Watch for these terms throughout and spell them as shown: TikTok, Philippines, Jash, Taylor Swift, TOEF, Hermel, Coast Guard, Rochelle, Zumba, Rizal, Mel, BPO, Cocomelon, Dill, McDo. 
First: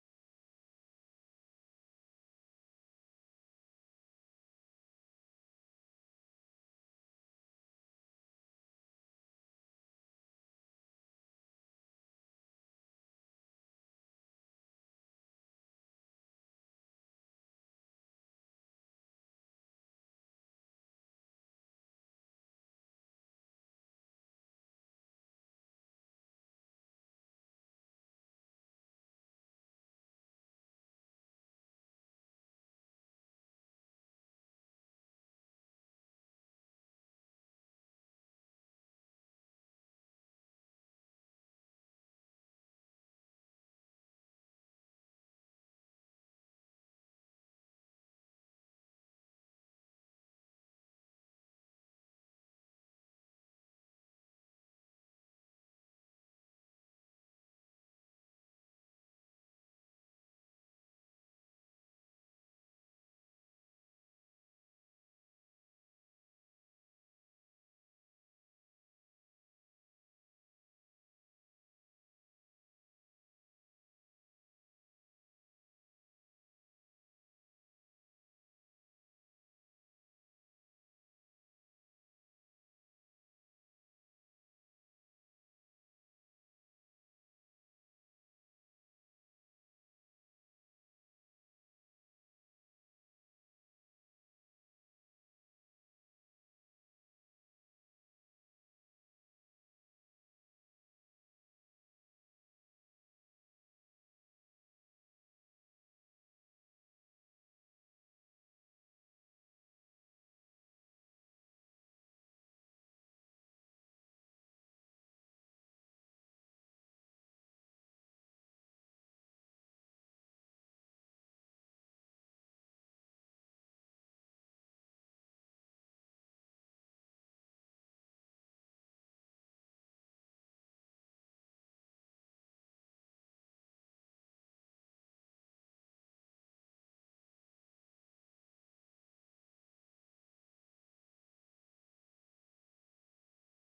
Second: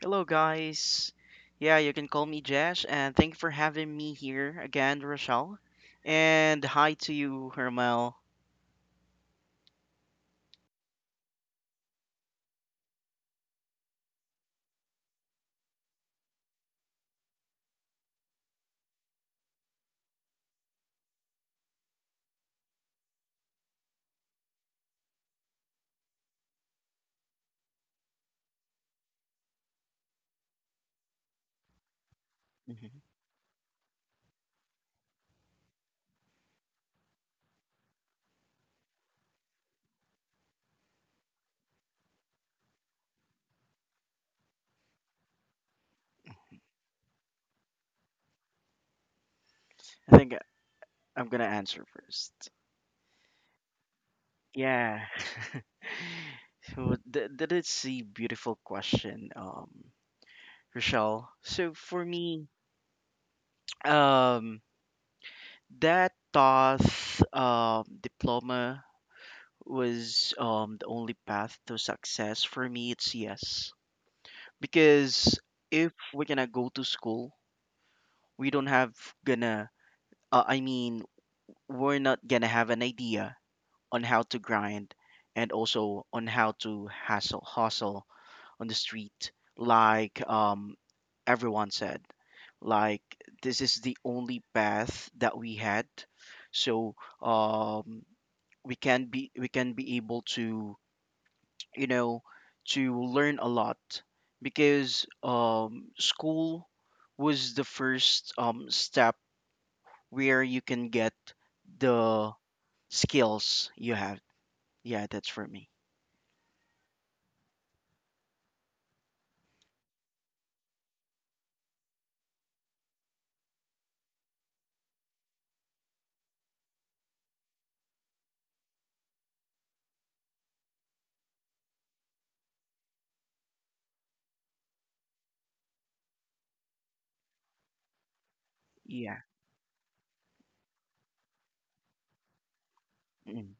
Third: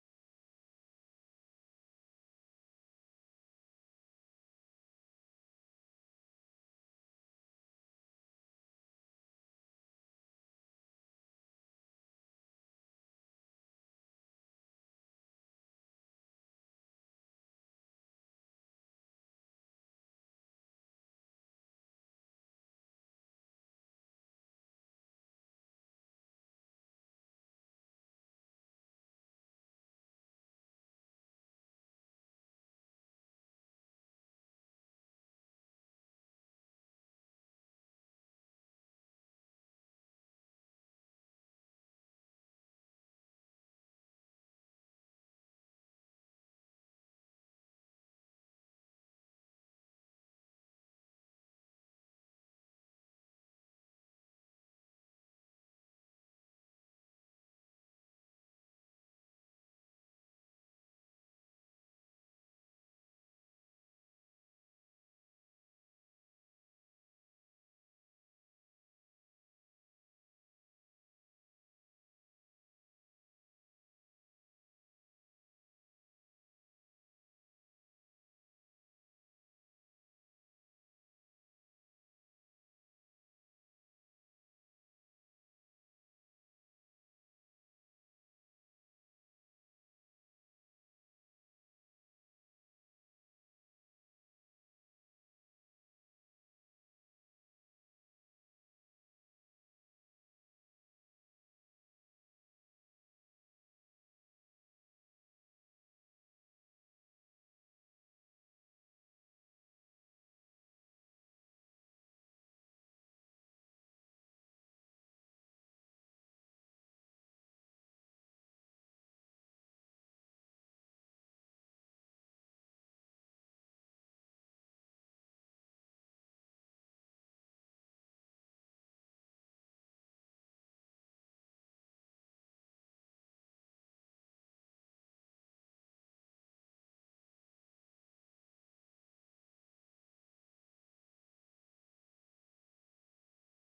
Hello, guys. Yeah, you can call me Jash, and thank you for having me here again, Rochelle. And hi to you, Hermel. Mhm. I think I'm gonna answer first. Yeah. So that is a beautiful question, Rochelle. So for me, um, that TOEF diploma was the only path to success for me. It's yes. Because if we're gonna go to school, we don't have gonna I mean we're not gonna have an idea on how to grind, and also on how to hustle on the street like, everyone said, like this is the only path that we had. So, um we can be able to you know, to learn a lot, because school was the first step where you can get the skills you have. Yeah, that's for me. Yeah. Mm.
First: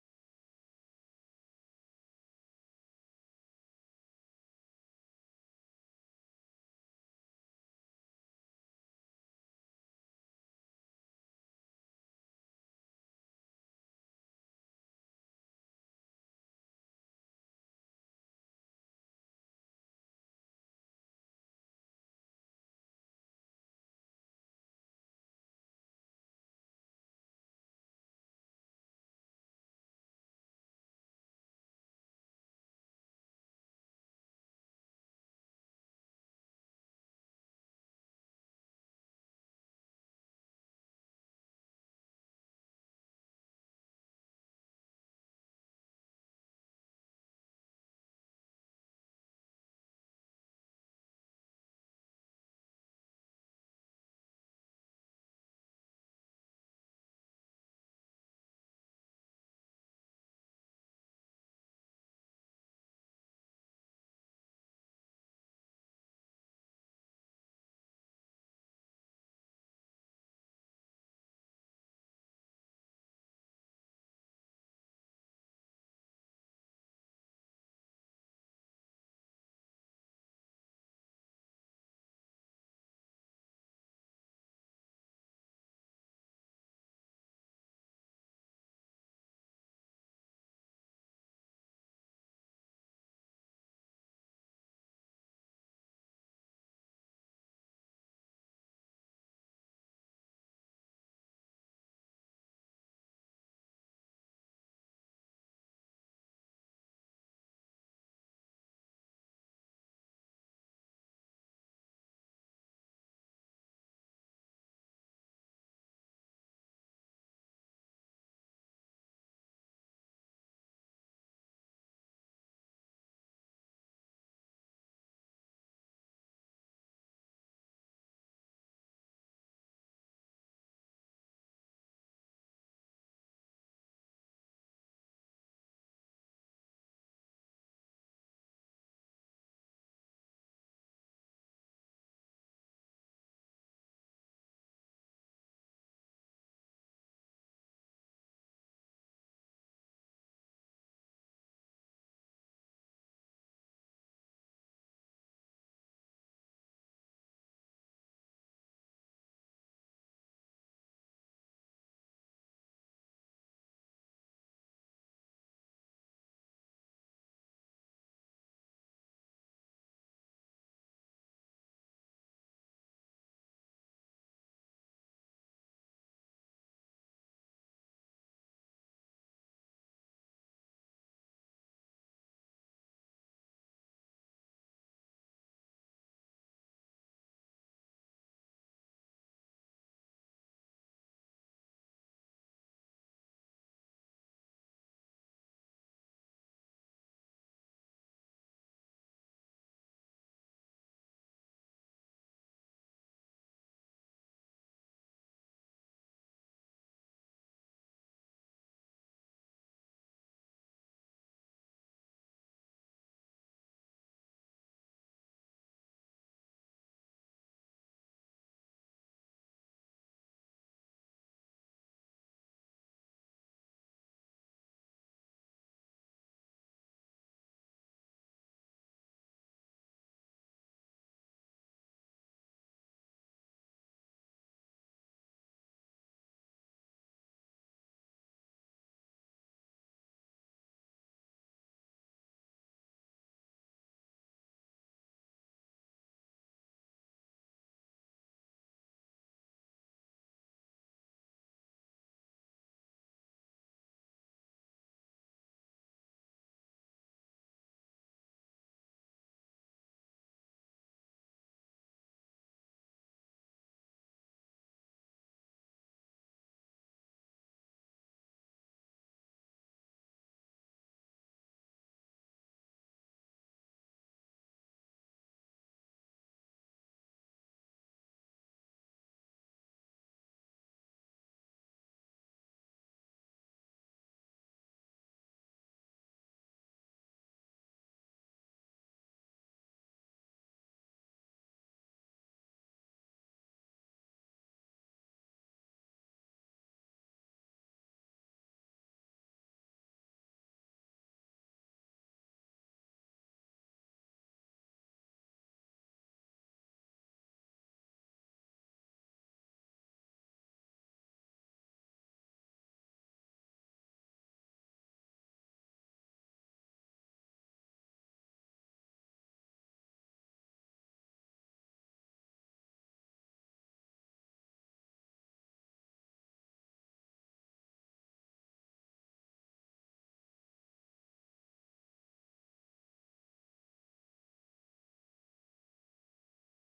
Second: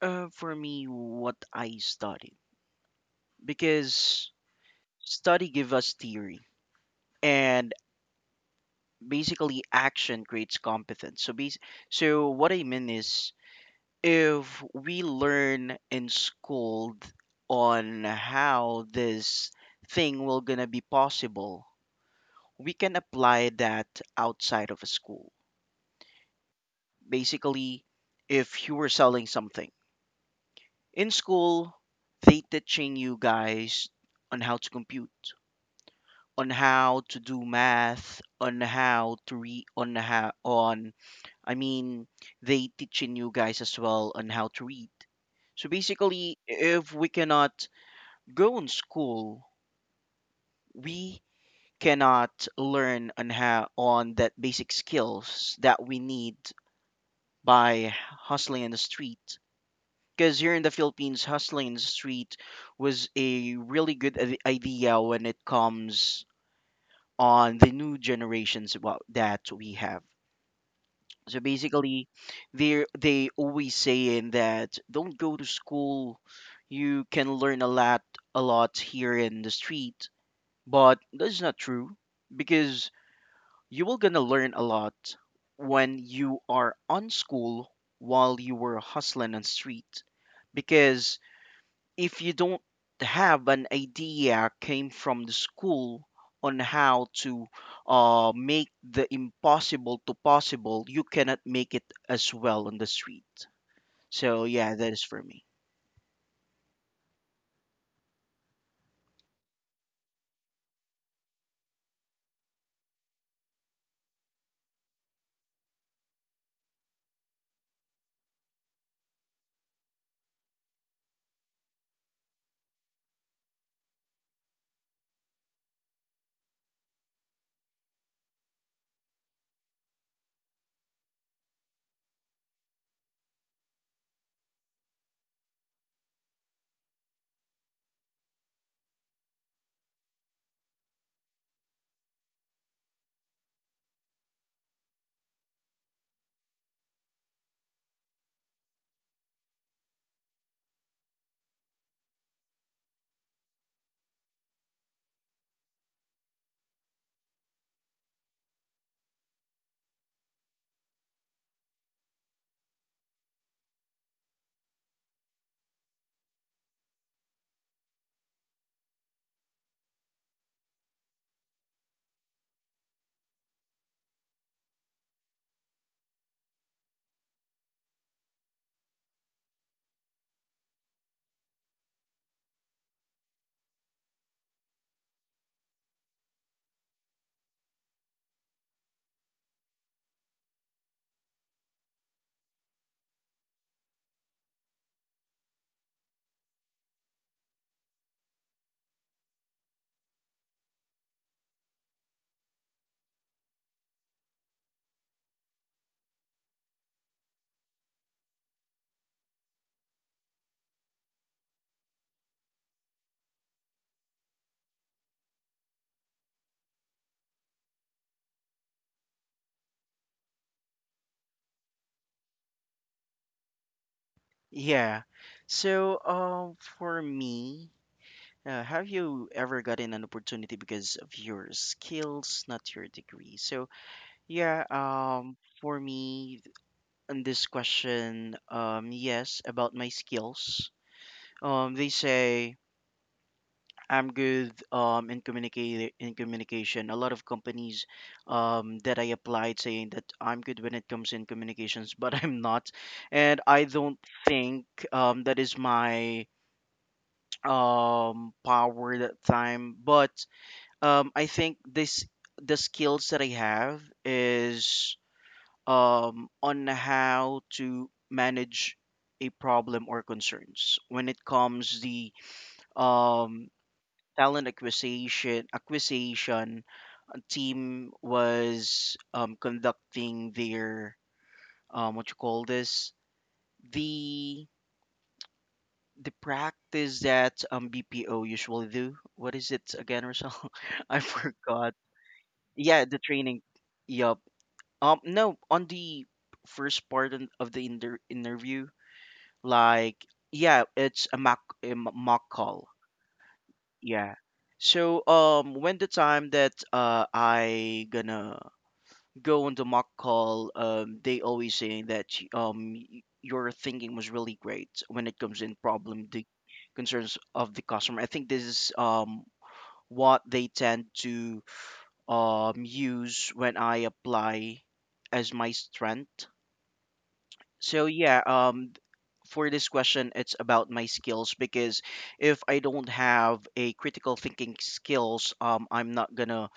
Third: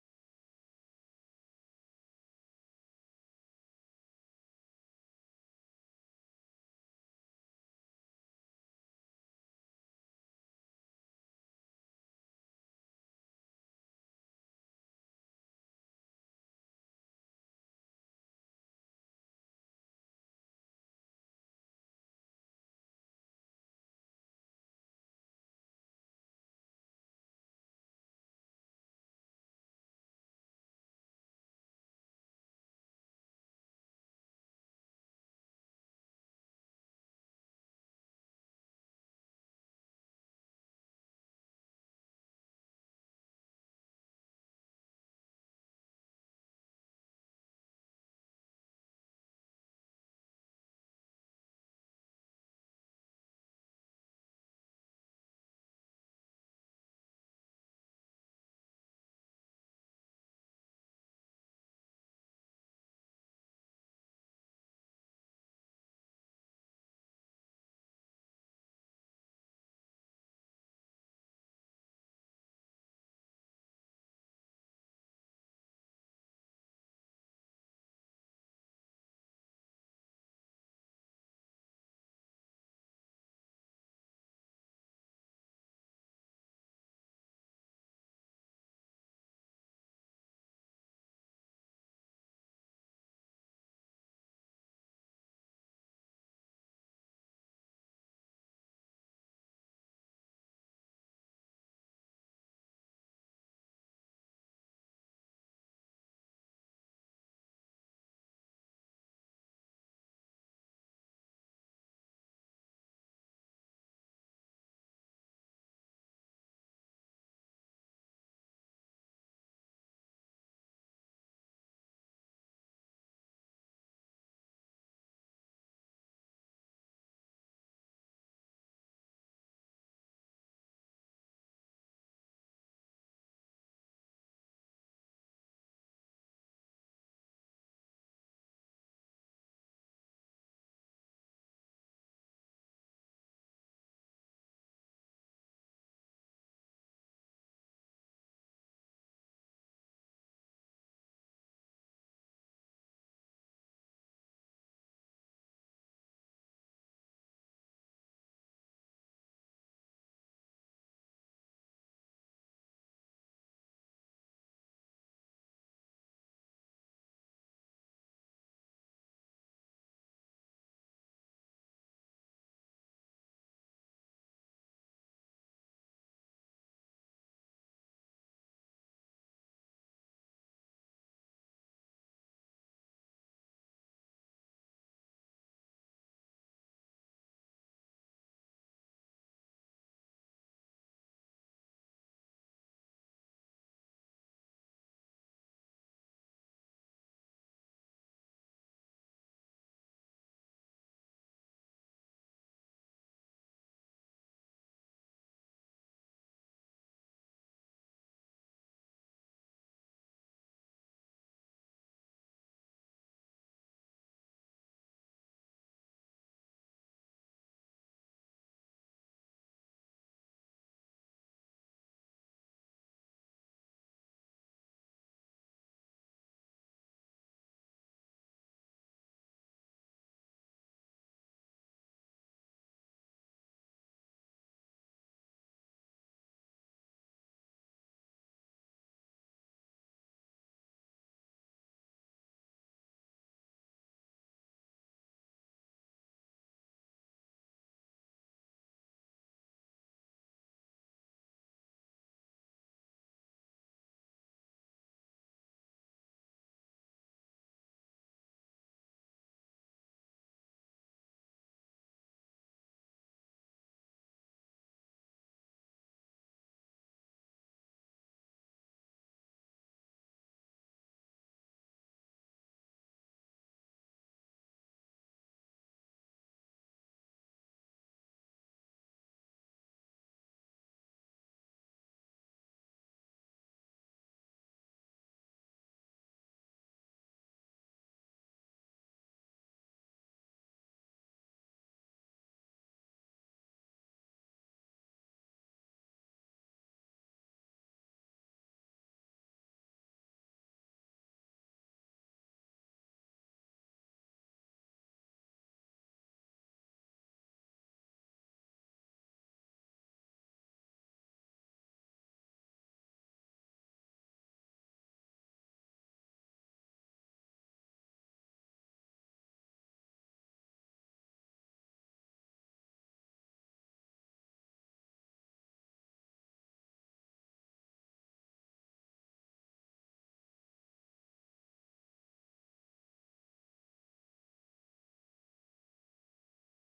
For me, what I studied, because study give us theory, and basically action creates competence. So, so what I mean is, if we learn in school on how this thing will gonna be possible, we can apply that outside of a school. Basically, if you were selling something in school, they teaching you guys on how to compute, on how to do math, on how to read, on how on, I mean they teaching you guys as well on how to read. So basically, if we cannot go in school, we cannot learn on how on that basic skills that we need by hustling in the street. Because here in the Philippines, hustling in the street was a really good idea when it comes on the new generations about that we have. So basically, they always saying that don't go to school. You can learn a lot here in the street. But that's not true, because you will gonna learn a lot when you are on school while you were hustling on street. Because if you don't have an idea came from the school on how to make the impossible to possible, you cannot make it as well on the street. So yeah, that is for me. Yeah. So for me, have you ever gotten an opportunity because of your skills, not your degree? So, yeah, for me, on this question, yes, about my skills. They say I'm good in communicate in communication. A lot of companies that I applied saying that I'm good when it comes in communications, but I'm not, and I don't think that is my power that time. But I think this the skills that I have is on how to manage a problem or concerns when it comes the um talent acquisition team was conducting their what you call this the practice that BPO usually do. What is it again, Rizal? I forgot. Yeah, the training. Yup. No, on the first part of the interview, like, yeah, it's a mock call. Yeah. So, when the time that I gonna go on the mock call, they always saying that your thinking was really great when it comes in problem the concerns of the customer. I think this is what they tend to use when I apply as my strength. So yeah, for this question, it's about my skills, because if I don't have a critical thinking skills, I'm not gonna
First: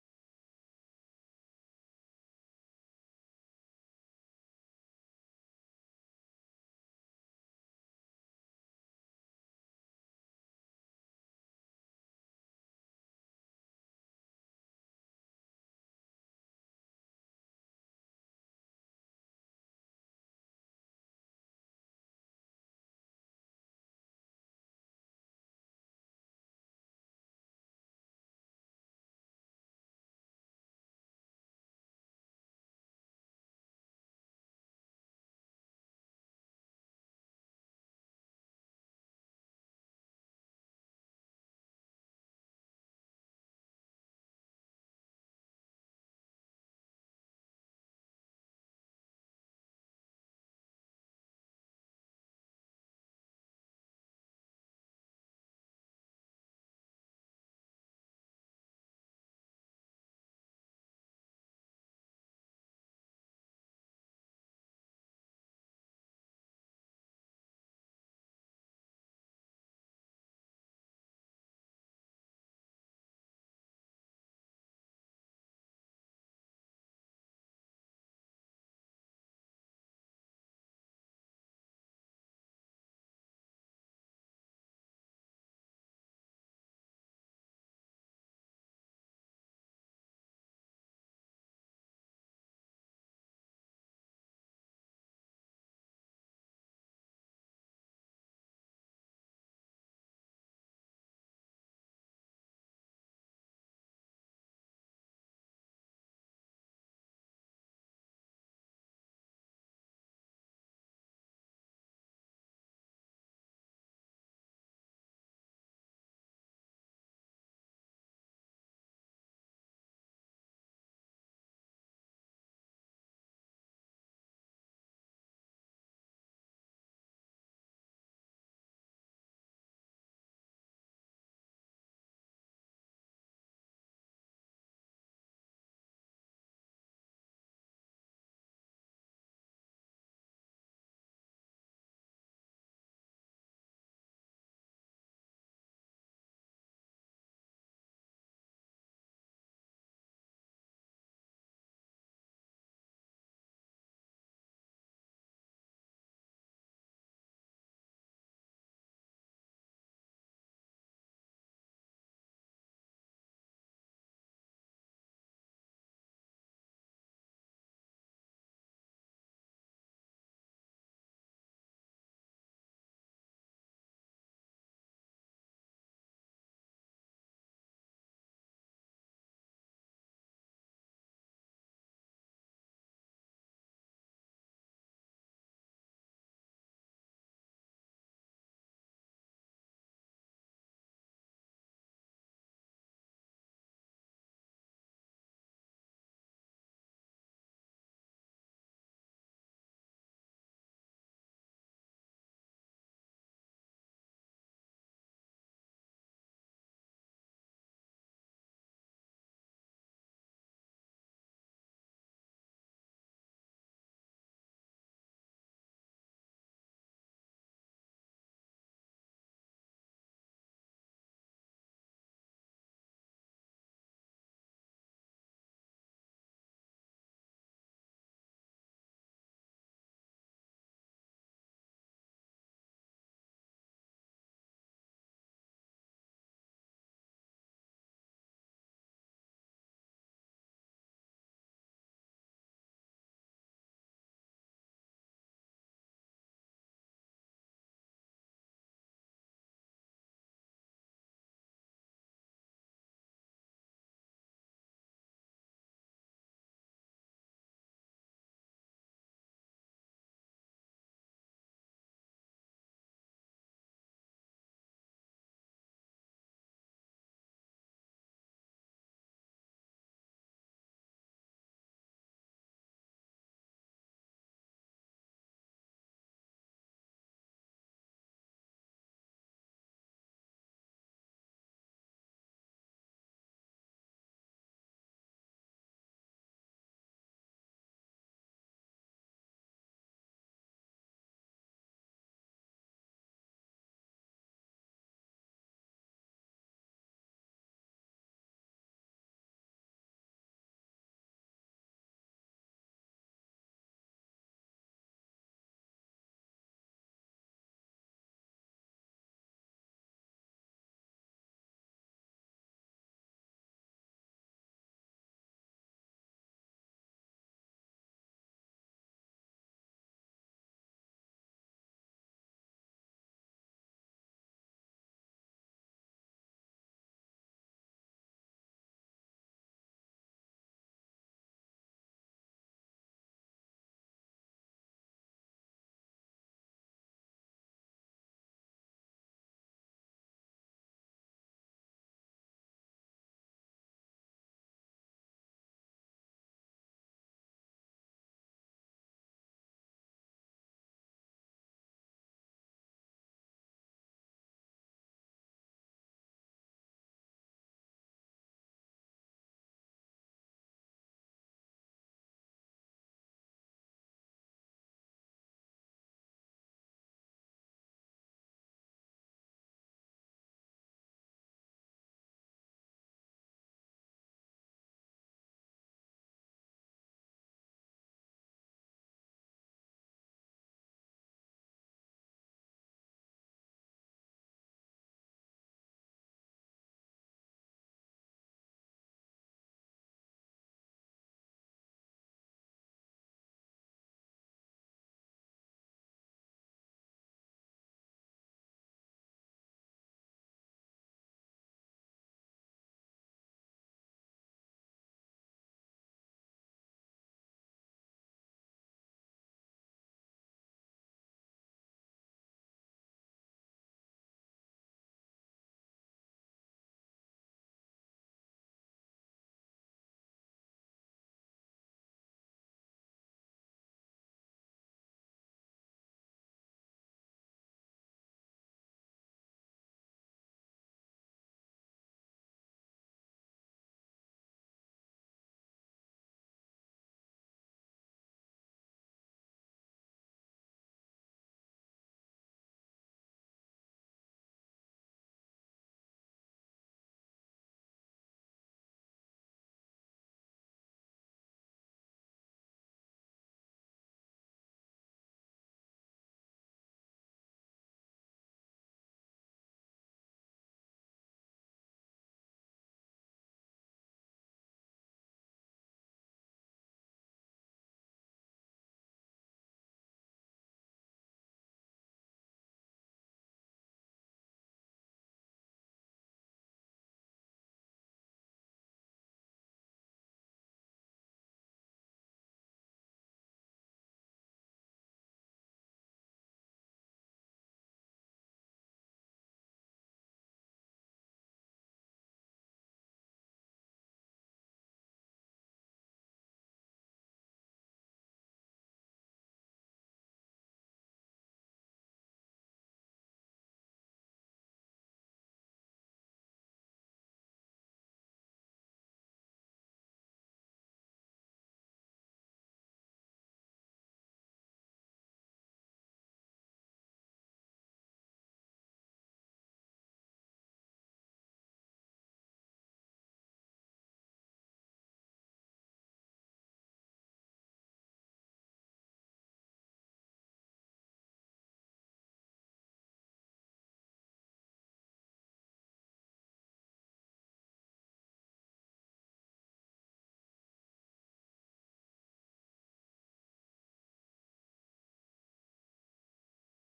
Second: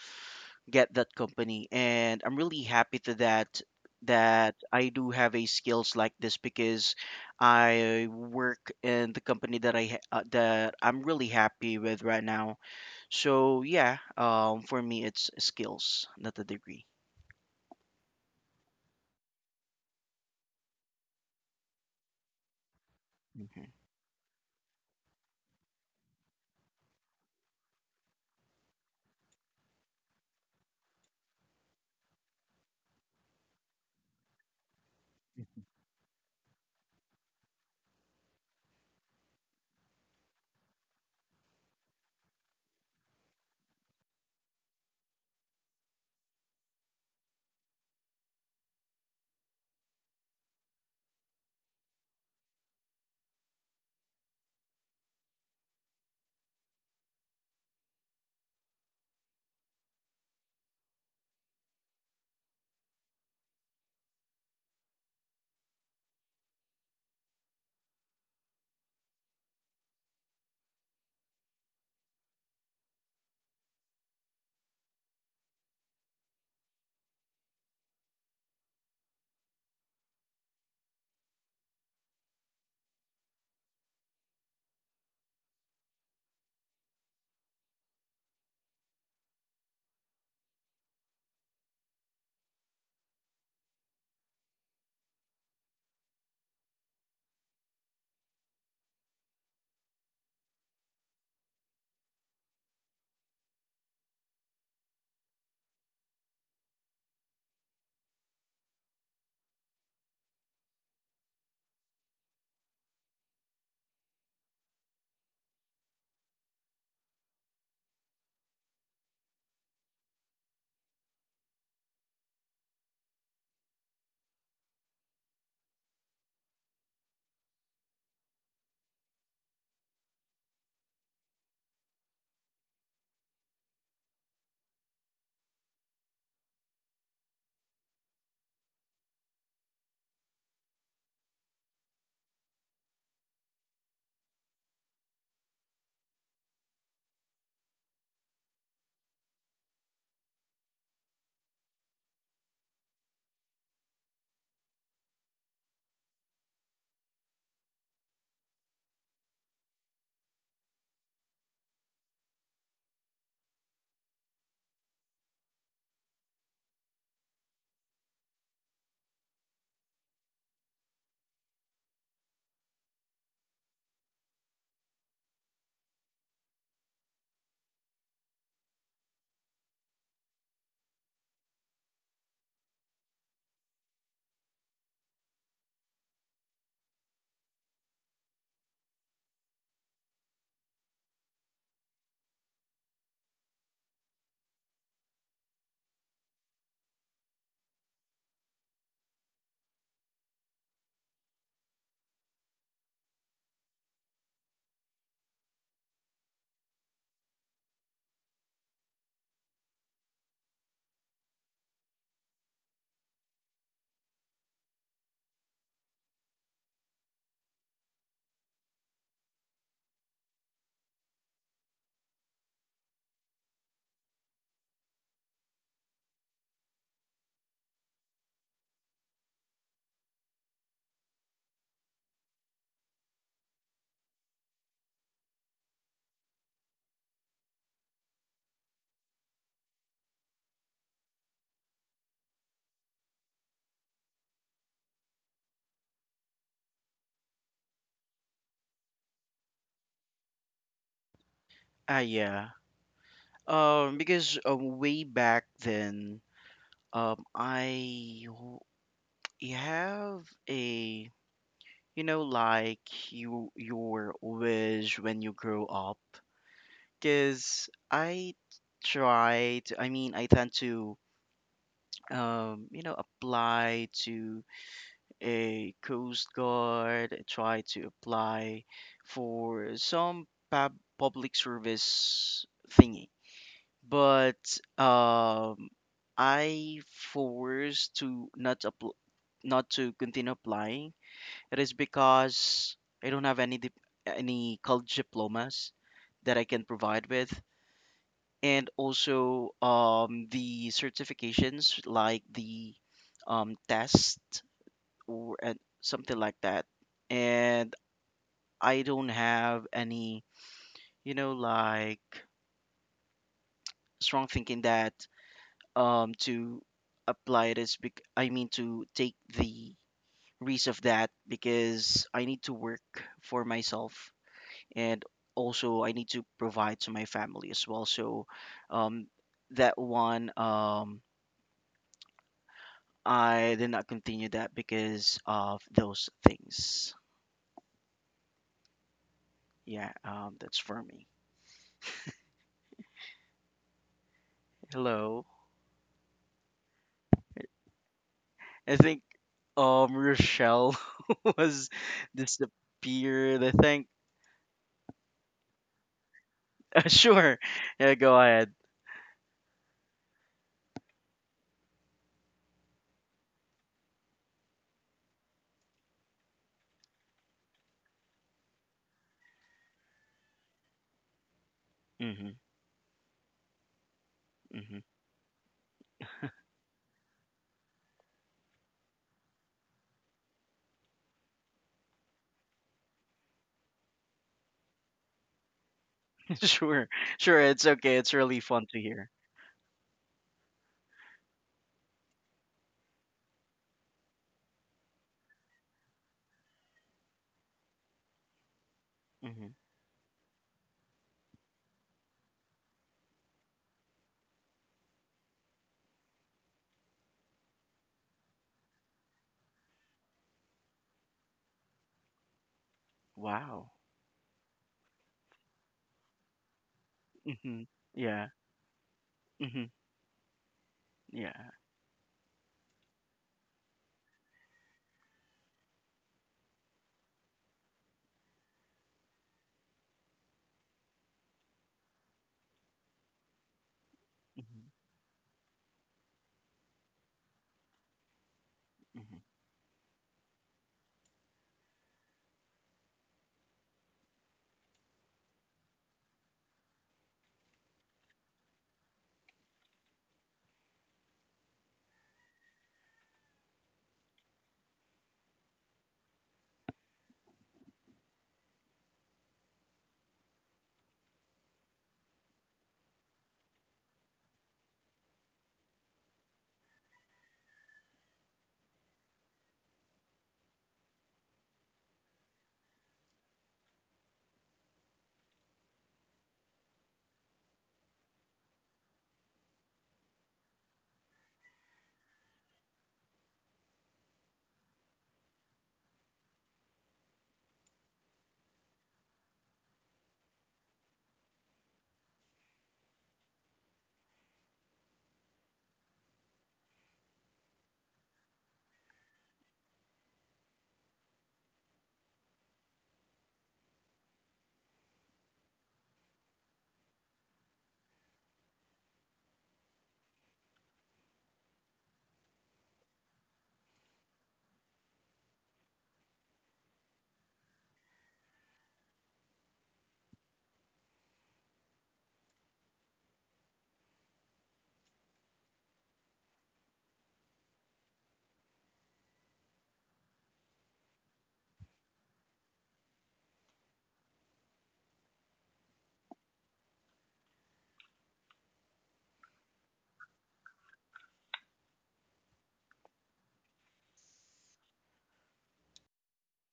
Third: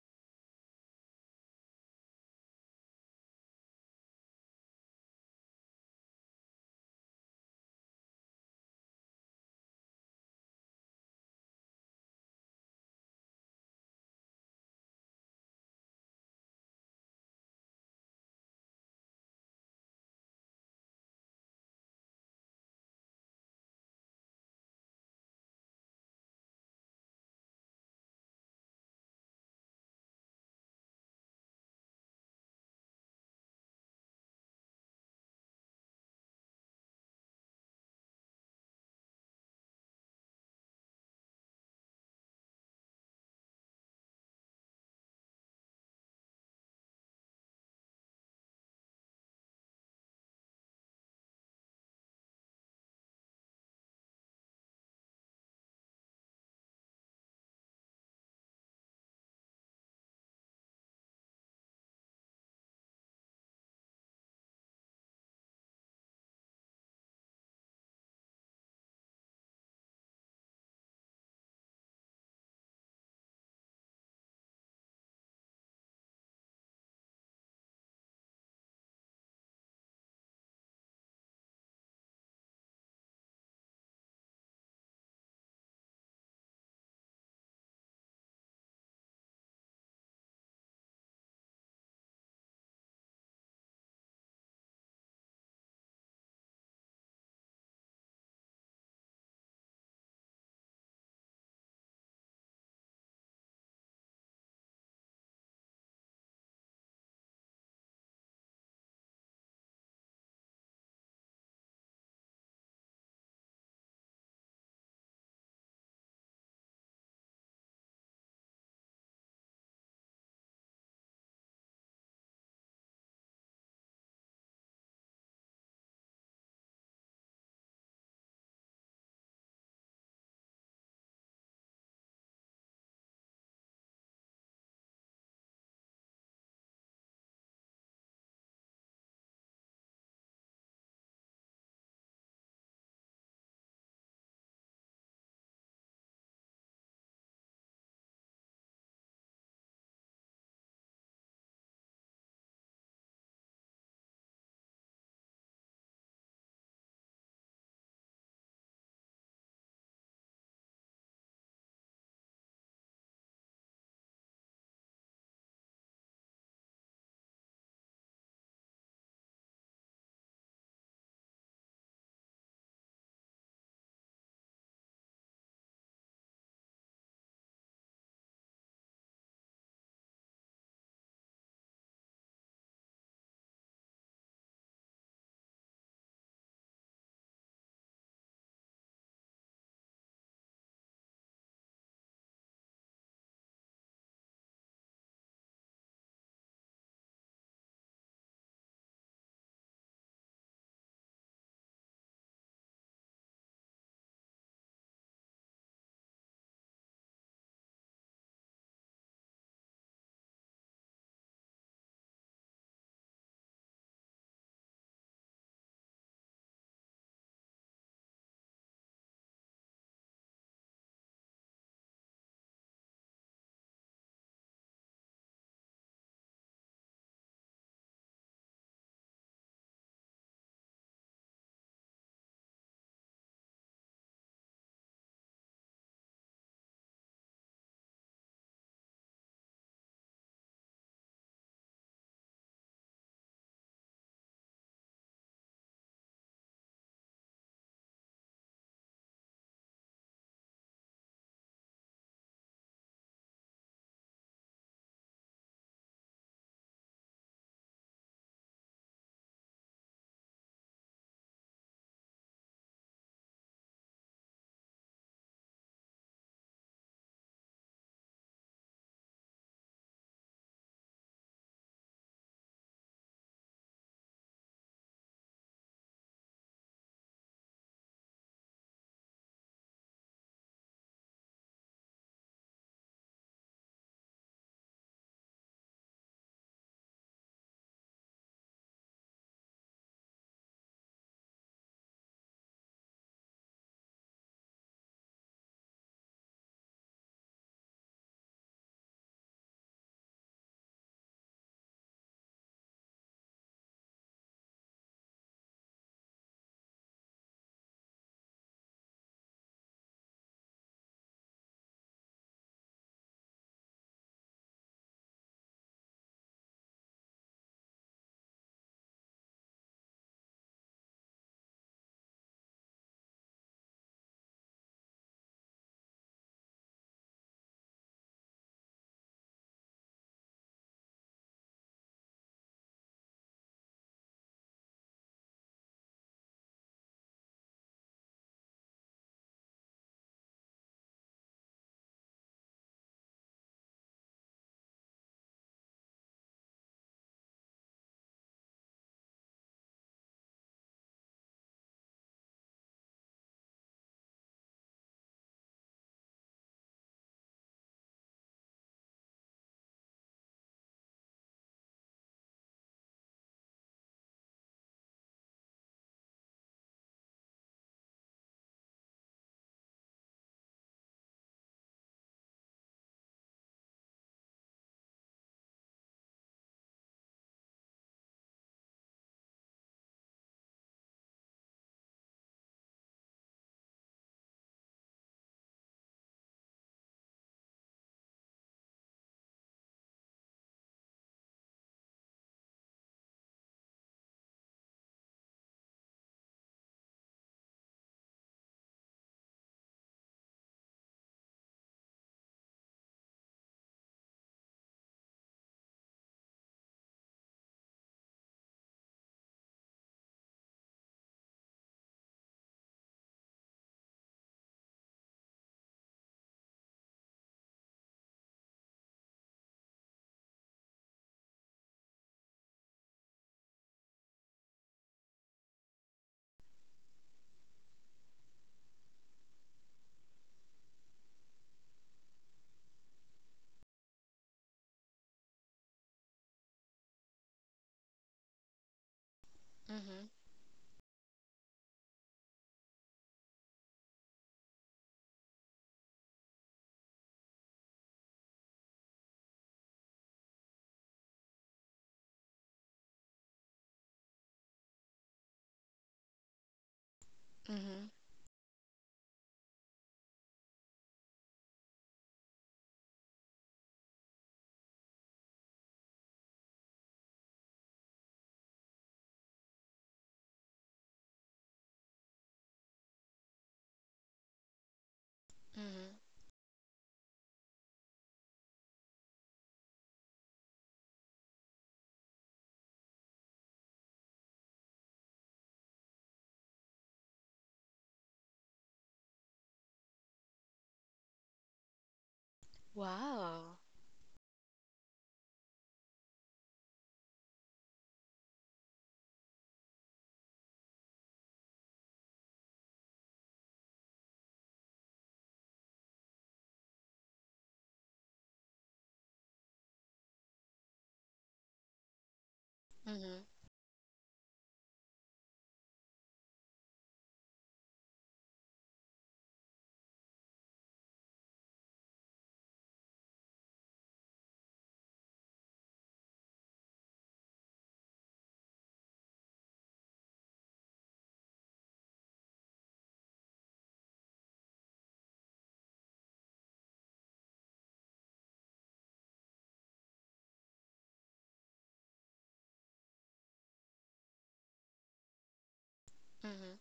get that company, and I'm really happy to that that I do have a skills like this, because I work in the company that that I'm really happy with right now. So yeah, for me it's skills, not a degree. hmm Ah, yeah. Because way back then, um, I w- you have a, like you your wish when you grow up. Because I tried, I mean, I tend to apply to a Coast Guard. I try to apply for some public service thingy. But um, I forced to not apply, not to continue applying. It is because I don't have any college diplomas that I can provide with, and also the certifications like the test or and something like that, and I don't have any, like strong thinking that to apply this, I mean to take the risk of that, because I need to work for myself, and also I need to provide to my family as well. So um that one I did not continue that because of those things. Yeah, that's for me. Hello. I think Rochelle was disappeared. I think sure. Yeah, go ahead. Mm-hmm. Sure, sure. It's okay. It's really fun to hear. Hmm. Wow. Hmm. Yeah. Hmm. Yeah. Hmm. Hmm. Mhm. Mhm. Mhm. Wow. Mhm. Mhm.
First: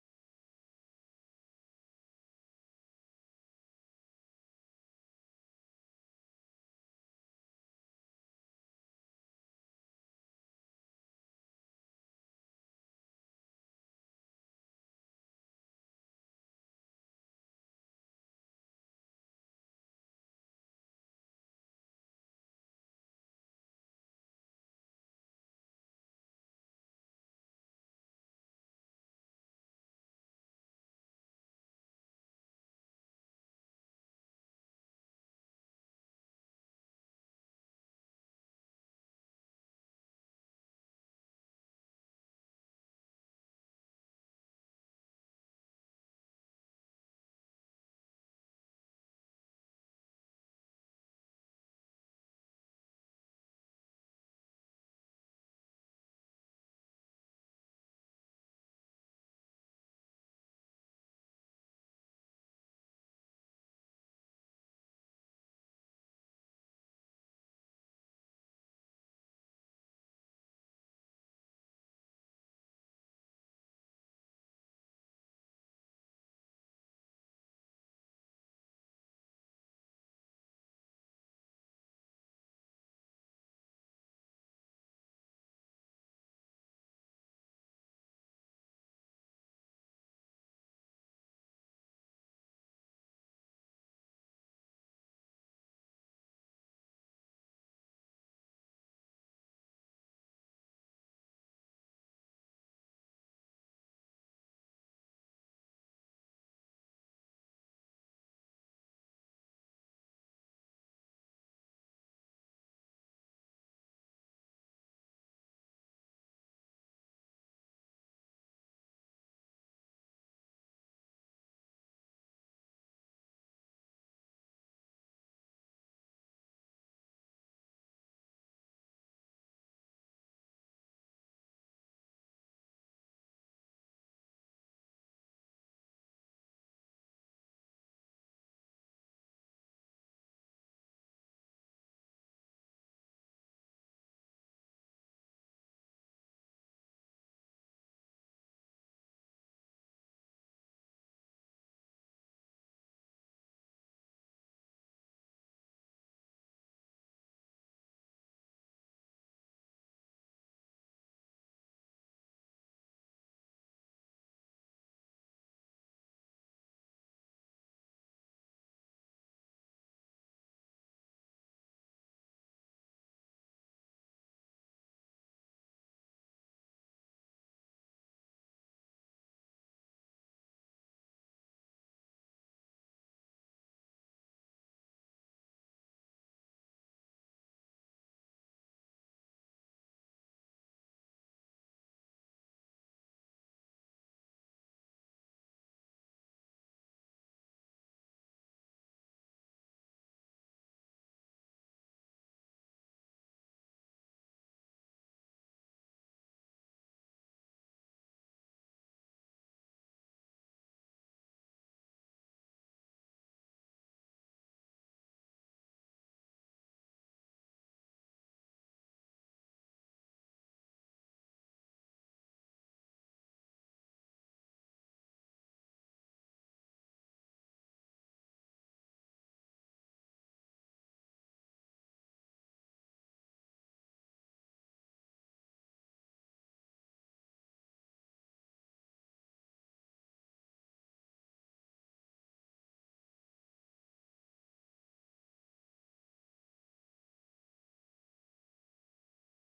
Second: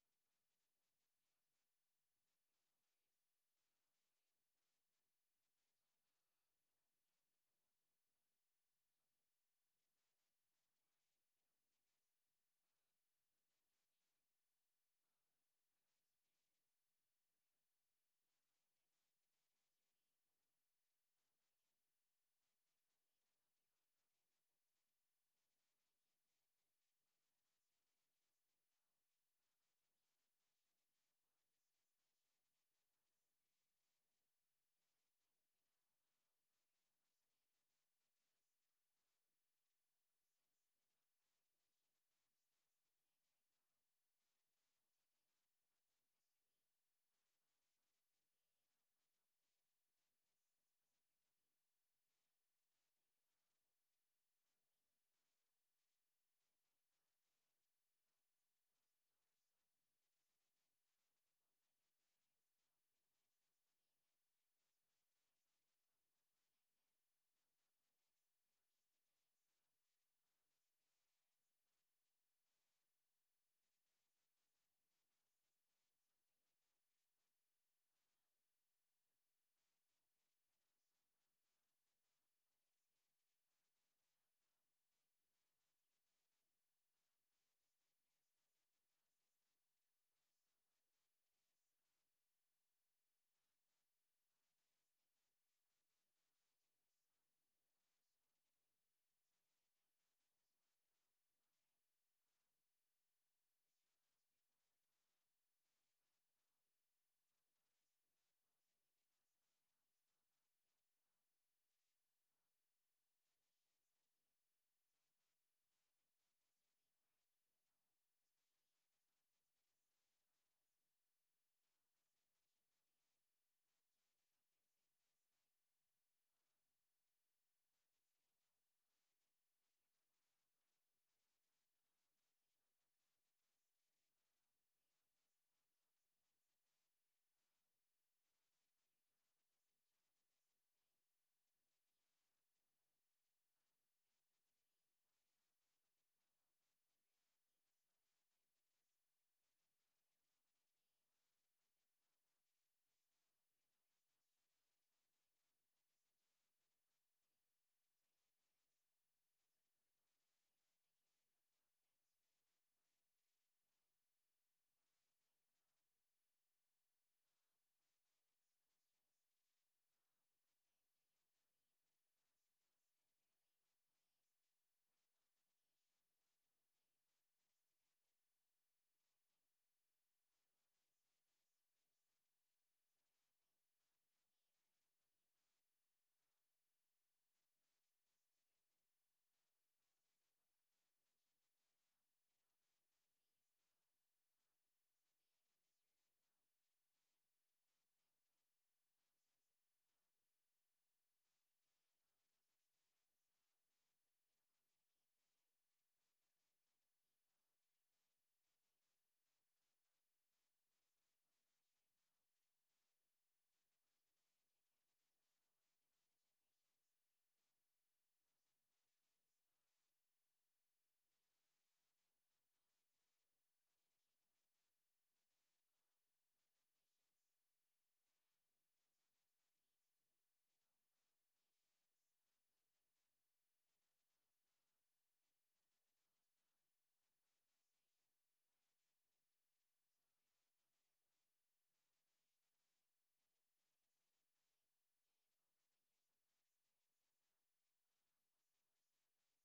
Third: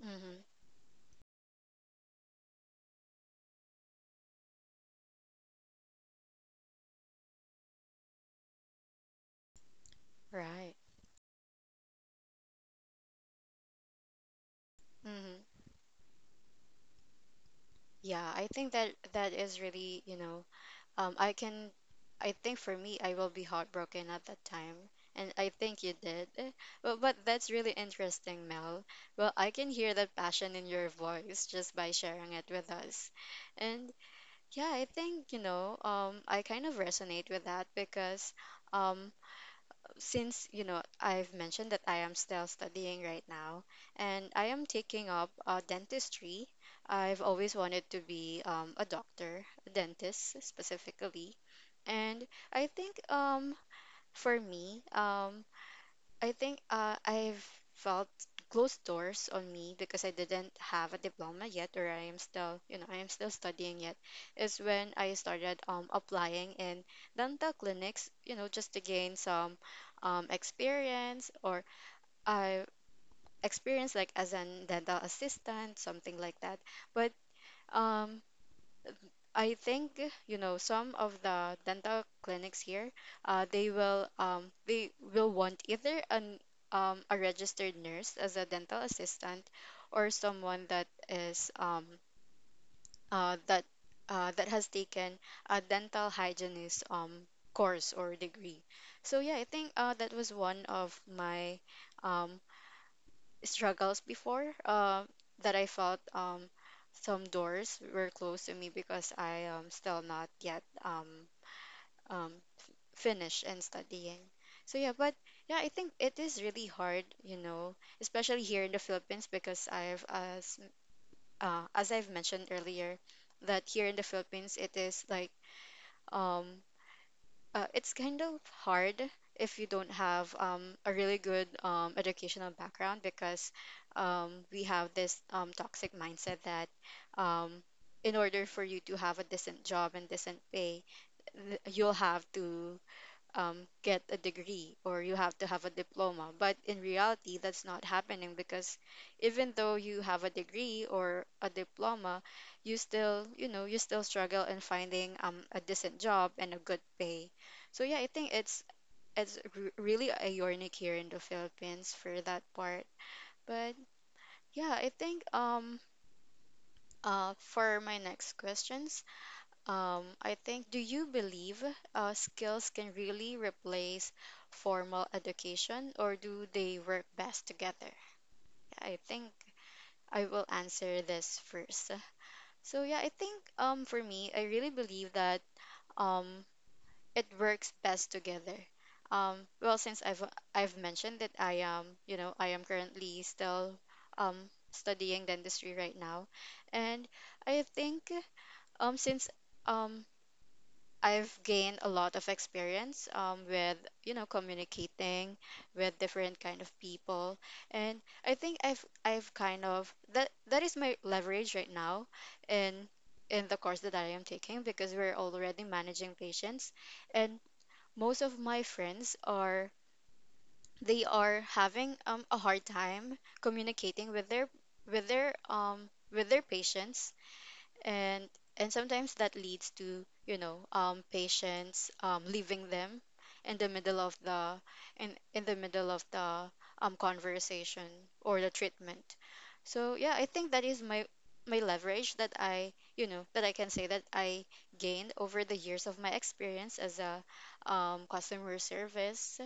Mhm. Right. Mhm. Yeah, I think that is really, um, I can, I think for me, I will be heartbroken at that time, and I think you did. But that's really interesting, Mel. Well, I can hear that passion in your voice just by sharing it with us, and yeah, I think I kind of resonate with that because, um. Since I've mentioned that I am still studying right now and I am taking up dentistry. I've always wanted to be a doctor, a dentist specifically. And I think for me, I think I've felt closed doors on me because I didn't have a diploma yet, or I am still studying yet. Is when I started applying in dental clinics, just to gain some experience or I experience like as an dental assistant, something like that. But um, I think some of the dental clinics here, they will want either an a registered nurse as a dental assistant, or someone that is that that has taken a dental hygienist course or degree. So yeah, I think that was one of my um struggles before that I felt some doors were closed to me because I am still not yet um finished and studying. So yeah, but yeah, I think it is really hard, especially here in the Philippines because I've as I've mentioned earlier that here in the Philippines it is like um it's kind of hard if you don't have a really good educational background because we have this toxic mindset that um, in order for you to have a decent job and decent pay, you'll have to get a degree or you have to have a diploma. But in reality, that's not happening because even though you have a degree or a diploma, you still struggle in finding a decent job and a good pay. So yeah, I think it's really a unique here in the Philippines for that part. But yeah, I think for my next questions, I think, do you believe skills can really replace formal education or do they work best together? I think I will answer this first. So yeah, I think for me, I really believe that um it works best together. Well, since I've mentioned that I am currently still um studying dentistry right now, and I think since um I've gained a lot of experience with communicating with different kind of people and I think I've kind of that is my leverage right now in the course that I am taking because we're already managing patients and most of my friends are they are having a hard time communicating with their with their patients and and sometimes that leads to patients leaving them in the middle of the in the middle of the conversation or the treatment. So yeah, I think that is my leverage that I can say that I gained over the years of my experience as a customer service.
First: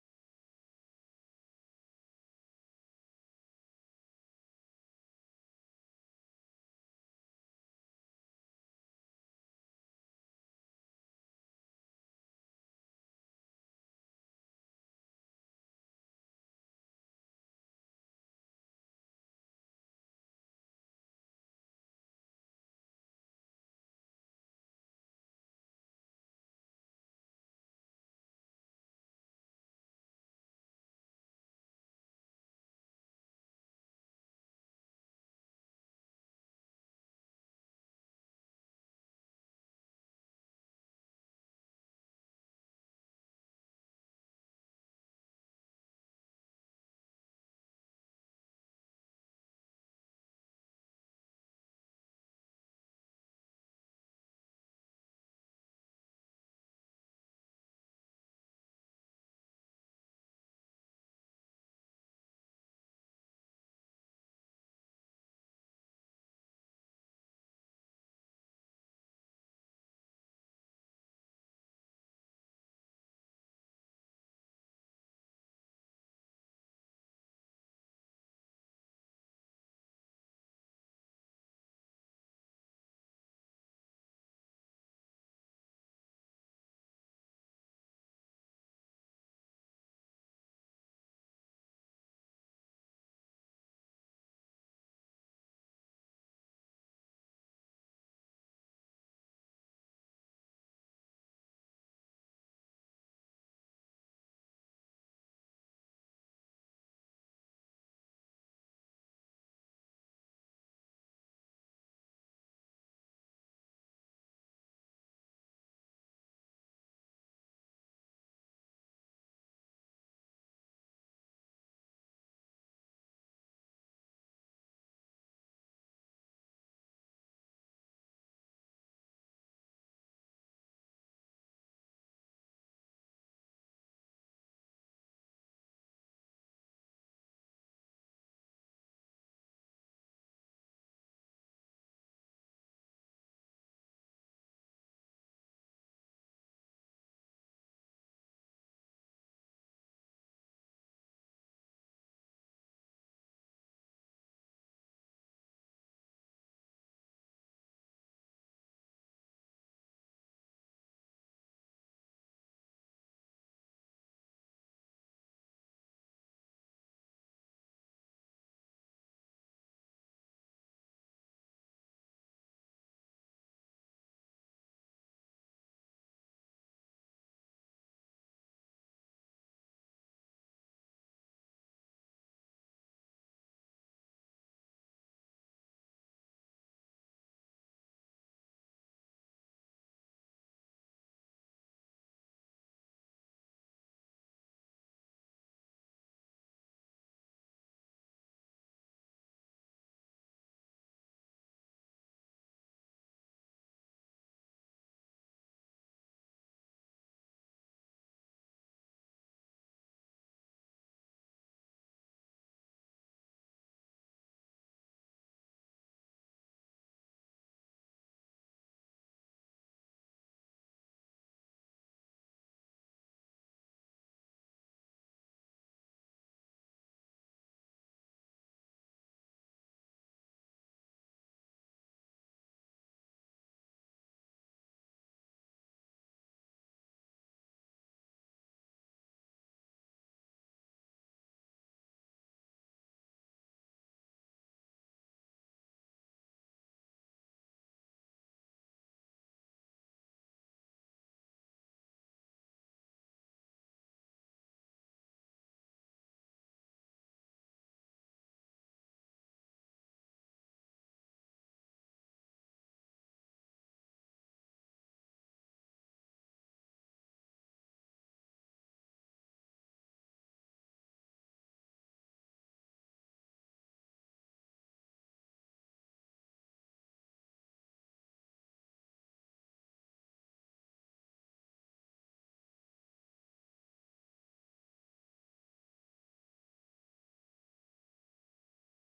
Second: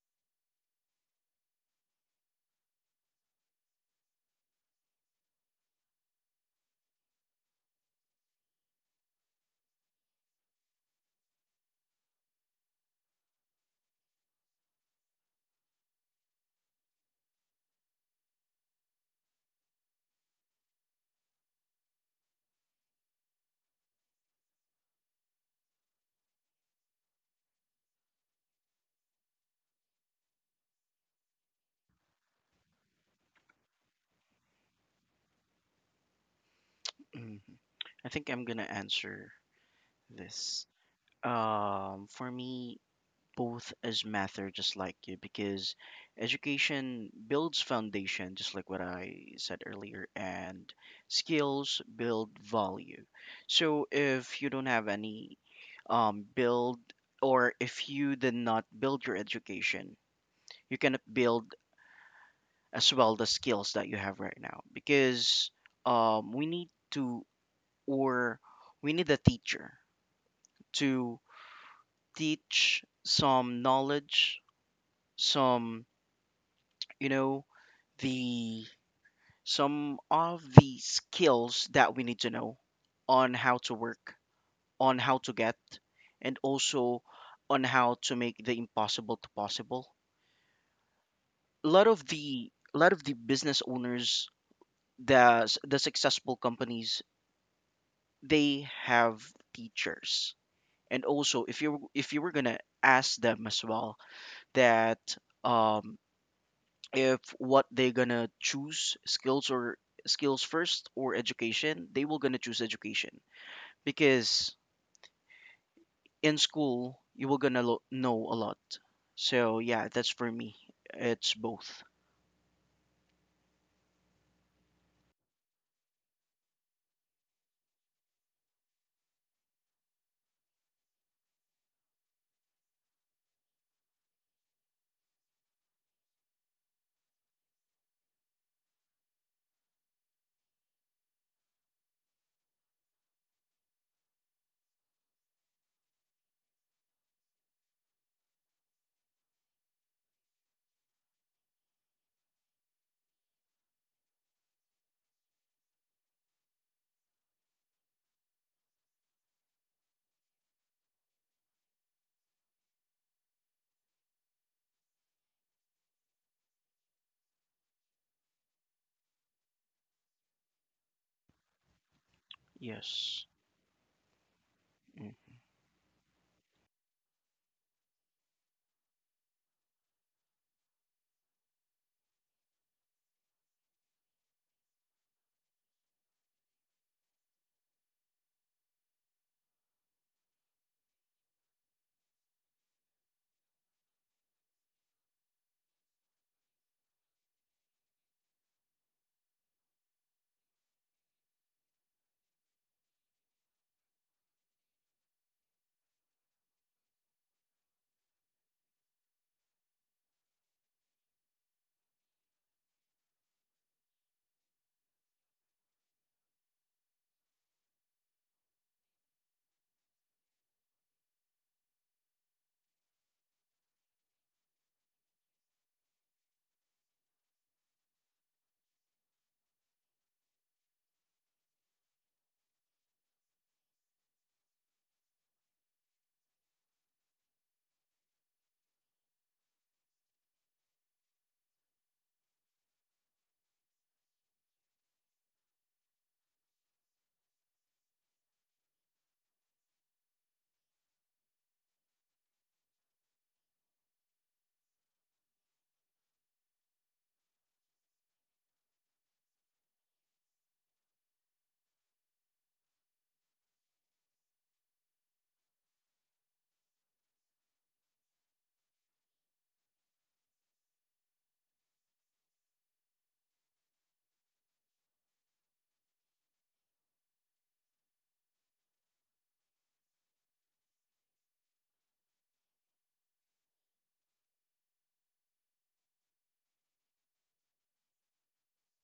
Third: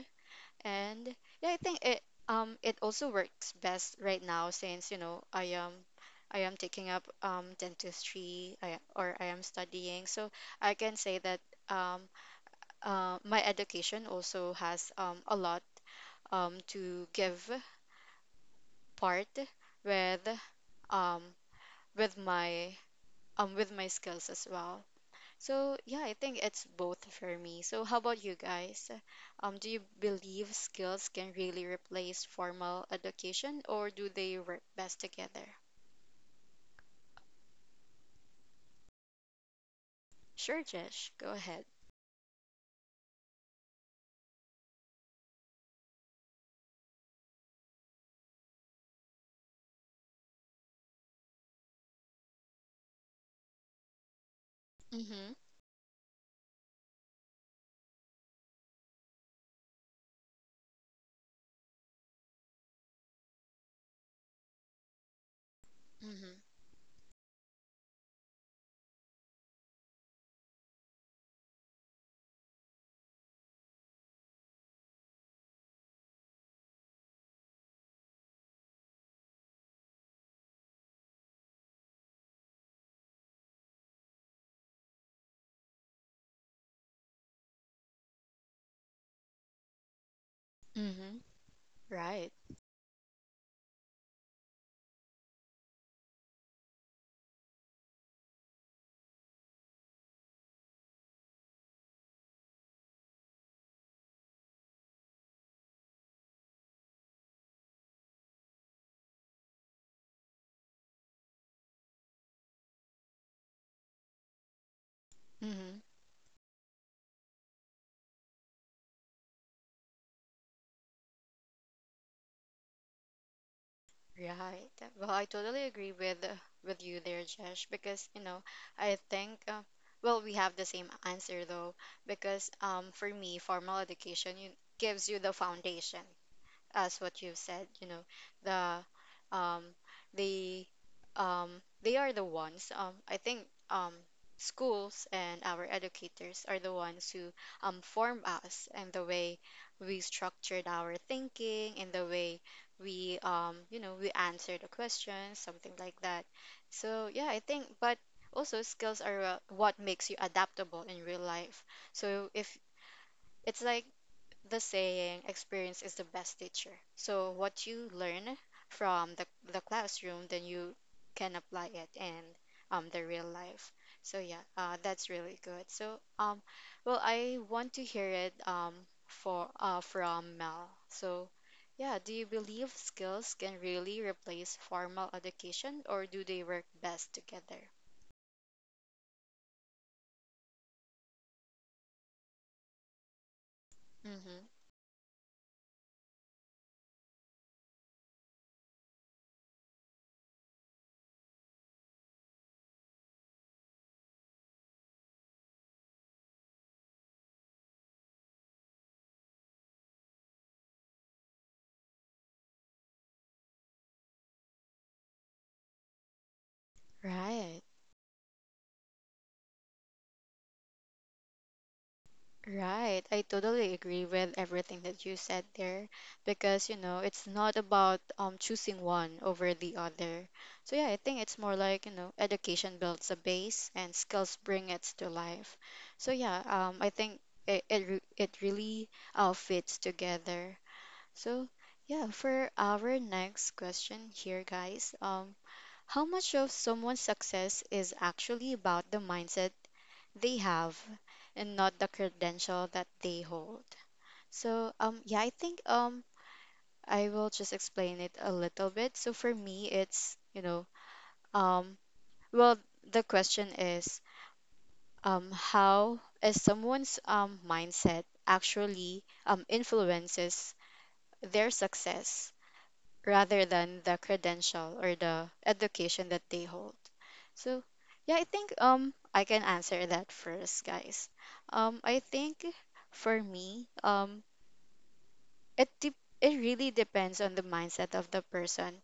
And yeah, I think it also works best right now since I am taking up dentistry or I am studying. So I can say that um my education also has a lot to give part with um with my with my skills as well. So yeah, I think it's both for me. So how about you guys? Do you believe skills can really replace formal education, or do they work best together? Hmm. I'm gonna answer Sure, this. Jesh, go ahead. For me, both as matter, just like you, because education builds foundation, just like what I said earlier, and skills build value. So if you don't have Mm-hmm. any build or if you did not build your education, you can build as well the skills that you have right now, because Mm-hmm. we need to, or we need a teacher to teach some knowledge, some, you know the, some of the skills that we need to know on how to work, on how to get, and also on how to make the impossible to possible. Mm-hmm. a lot of Right. the a lot of the business owners, the the successful companies, they have teachers. And also, if you, if you were gonna ask them as well that um if what they're gonna choose, skills or skills first or education, they will gonna choose education, because Mm-hmm. in school you will gonna know a lot. So yeah, that's for me, it's both. Right. Well, I totally agree with with you there, Jesh, because I think well, we have the same answer though, because for me, formal education gives you the foundation as what you've said, the the um they are the ones I think um schools and our educators are the ones who form us and the way we structured our thinking and the way we you know we answer the questions something like that. So yeah, I think but also skills are what makes you adaptable in real life. So if it's like the saying experience is the best teacher. So what you learn from the classroom, then you can apply it in the real Yes. life. So yeah, that's Mm. really good. So well, I want to hear it for from Mel. So yeah, do you believe skills can really replace formal education, or do they work best together? Mm-hmm. Right. Right. I totally agree with everything that you said there because, it's not about choosing one over the other. So yeah, I think it's more like, you know, education builds a base and skills bring it to life. So yeah, I think it really fits together. So yeah, for our next question here, guys, how much of someone's success is actually about the mindset they have and not the credential that they hold? So yeah, I think I will just explain it a little bit. So for me it's, um well, the question is how is someone's mindset actually influences their success rather than the credential or the education that they hold. So, yeah, I think I can answer that first, guys. I think for me, it de- it really depends on the mindset of the person,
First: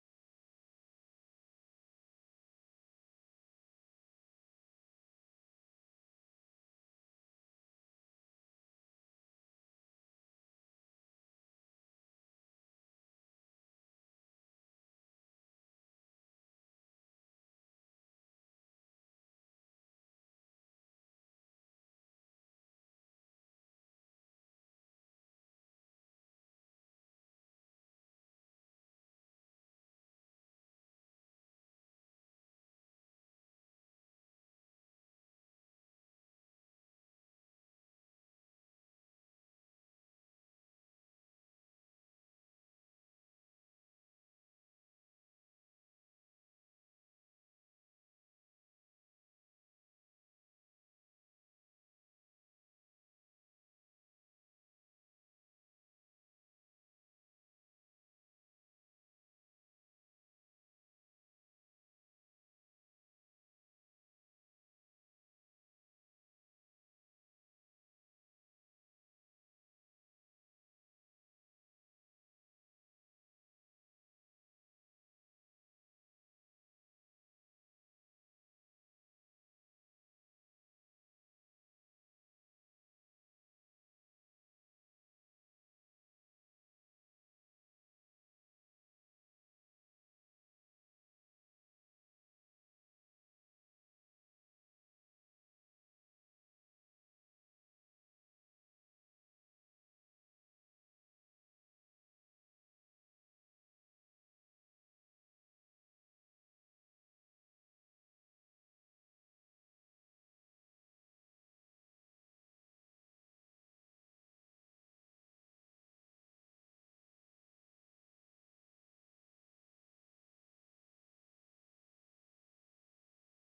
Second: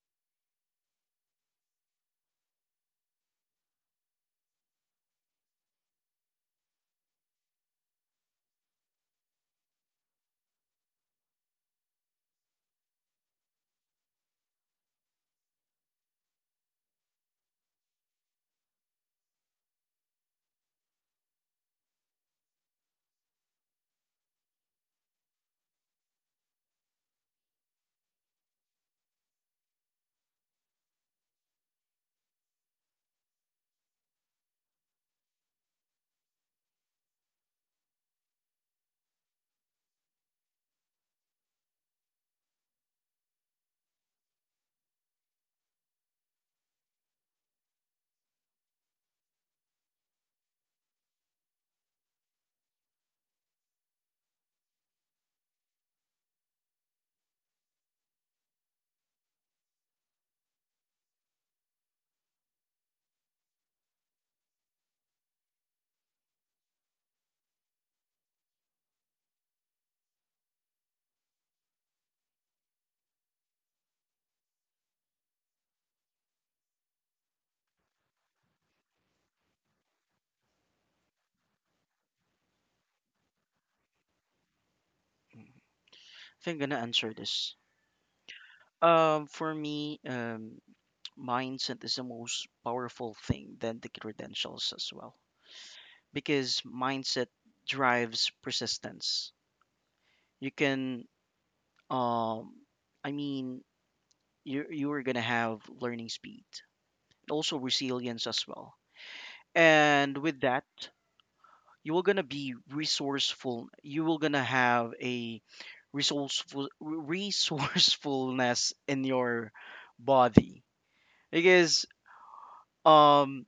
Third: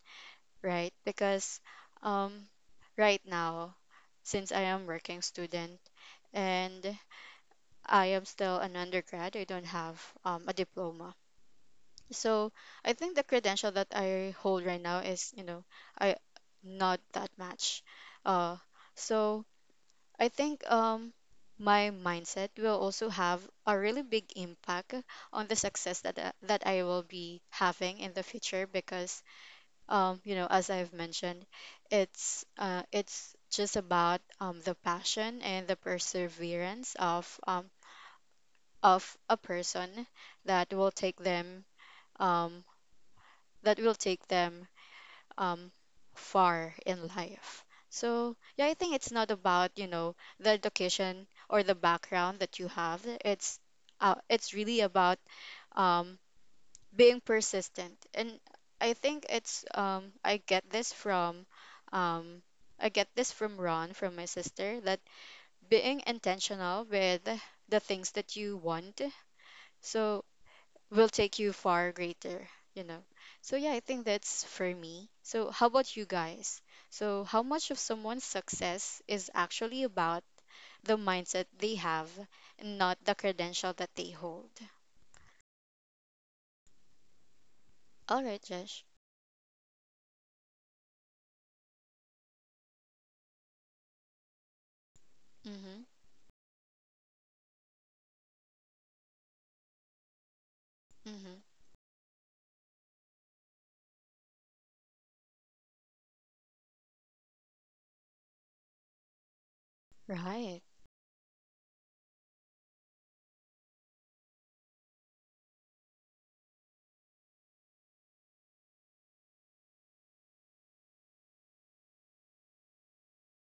right? Because um, right now, since I am working student and I am still an undergrad, I don't have a diploma. So I think the credential that I hold right now is, you know, I not that much. Uh, so I think my mindset will also have a really big impact on the success that I will be having in the future because as I've mentioned it's just about the passion and the perseverance of a person that will take them um that will take them um far in life. So yeah, I think it's not about the education or the background that you have. It's really about um, being persistent, and I think it's I get this from um, I get this from Ron from my sister that being intentional with the things that you want. So will take you far greater, you know. So yeah, I think that's for me. So how about you guys? So how much of someone's success is actually about the mindset they have and not the credential that they hold? Mm. i think i'm gonna answer this. All right, Josh. For me, mindset is the most powerful thing than the credentials as well, Mhm. because mindset drives persistence. You can Mhm. um I mean you, you are going to have learning speed, also resilience as well. And with Right. that, you are going to be resourceful, you will going to have a resourcefulness in your body. Because um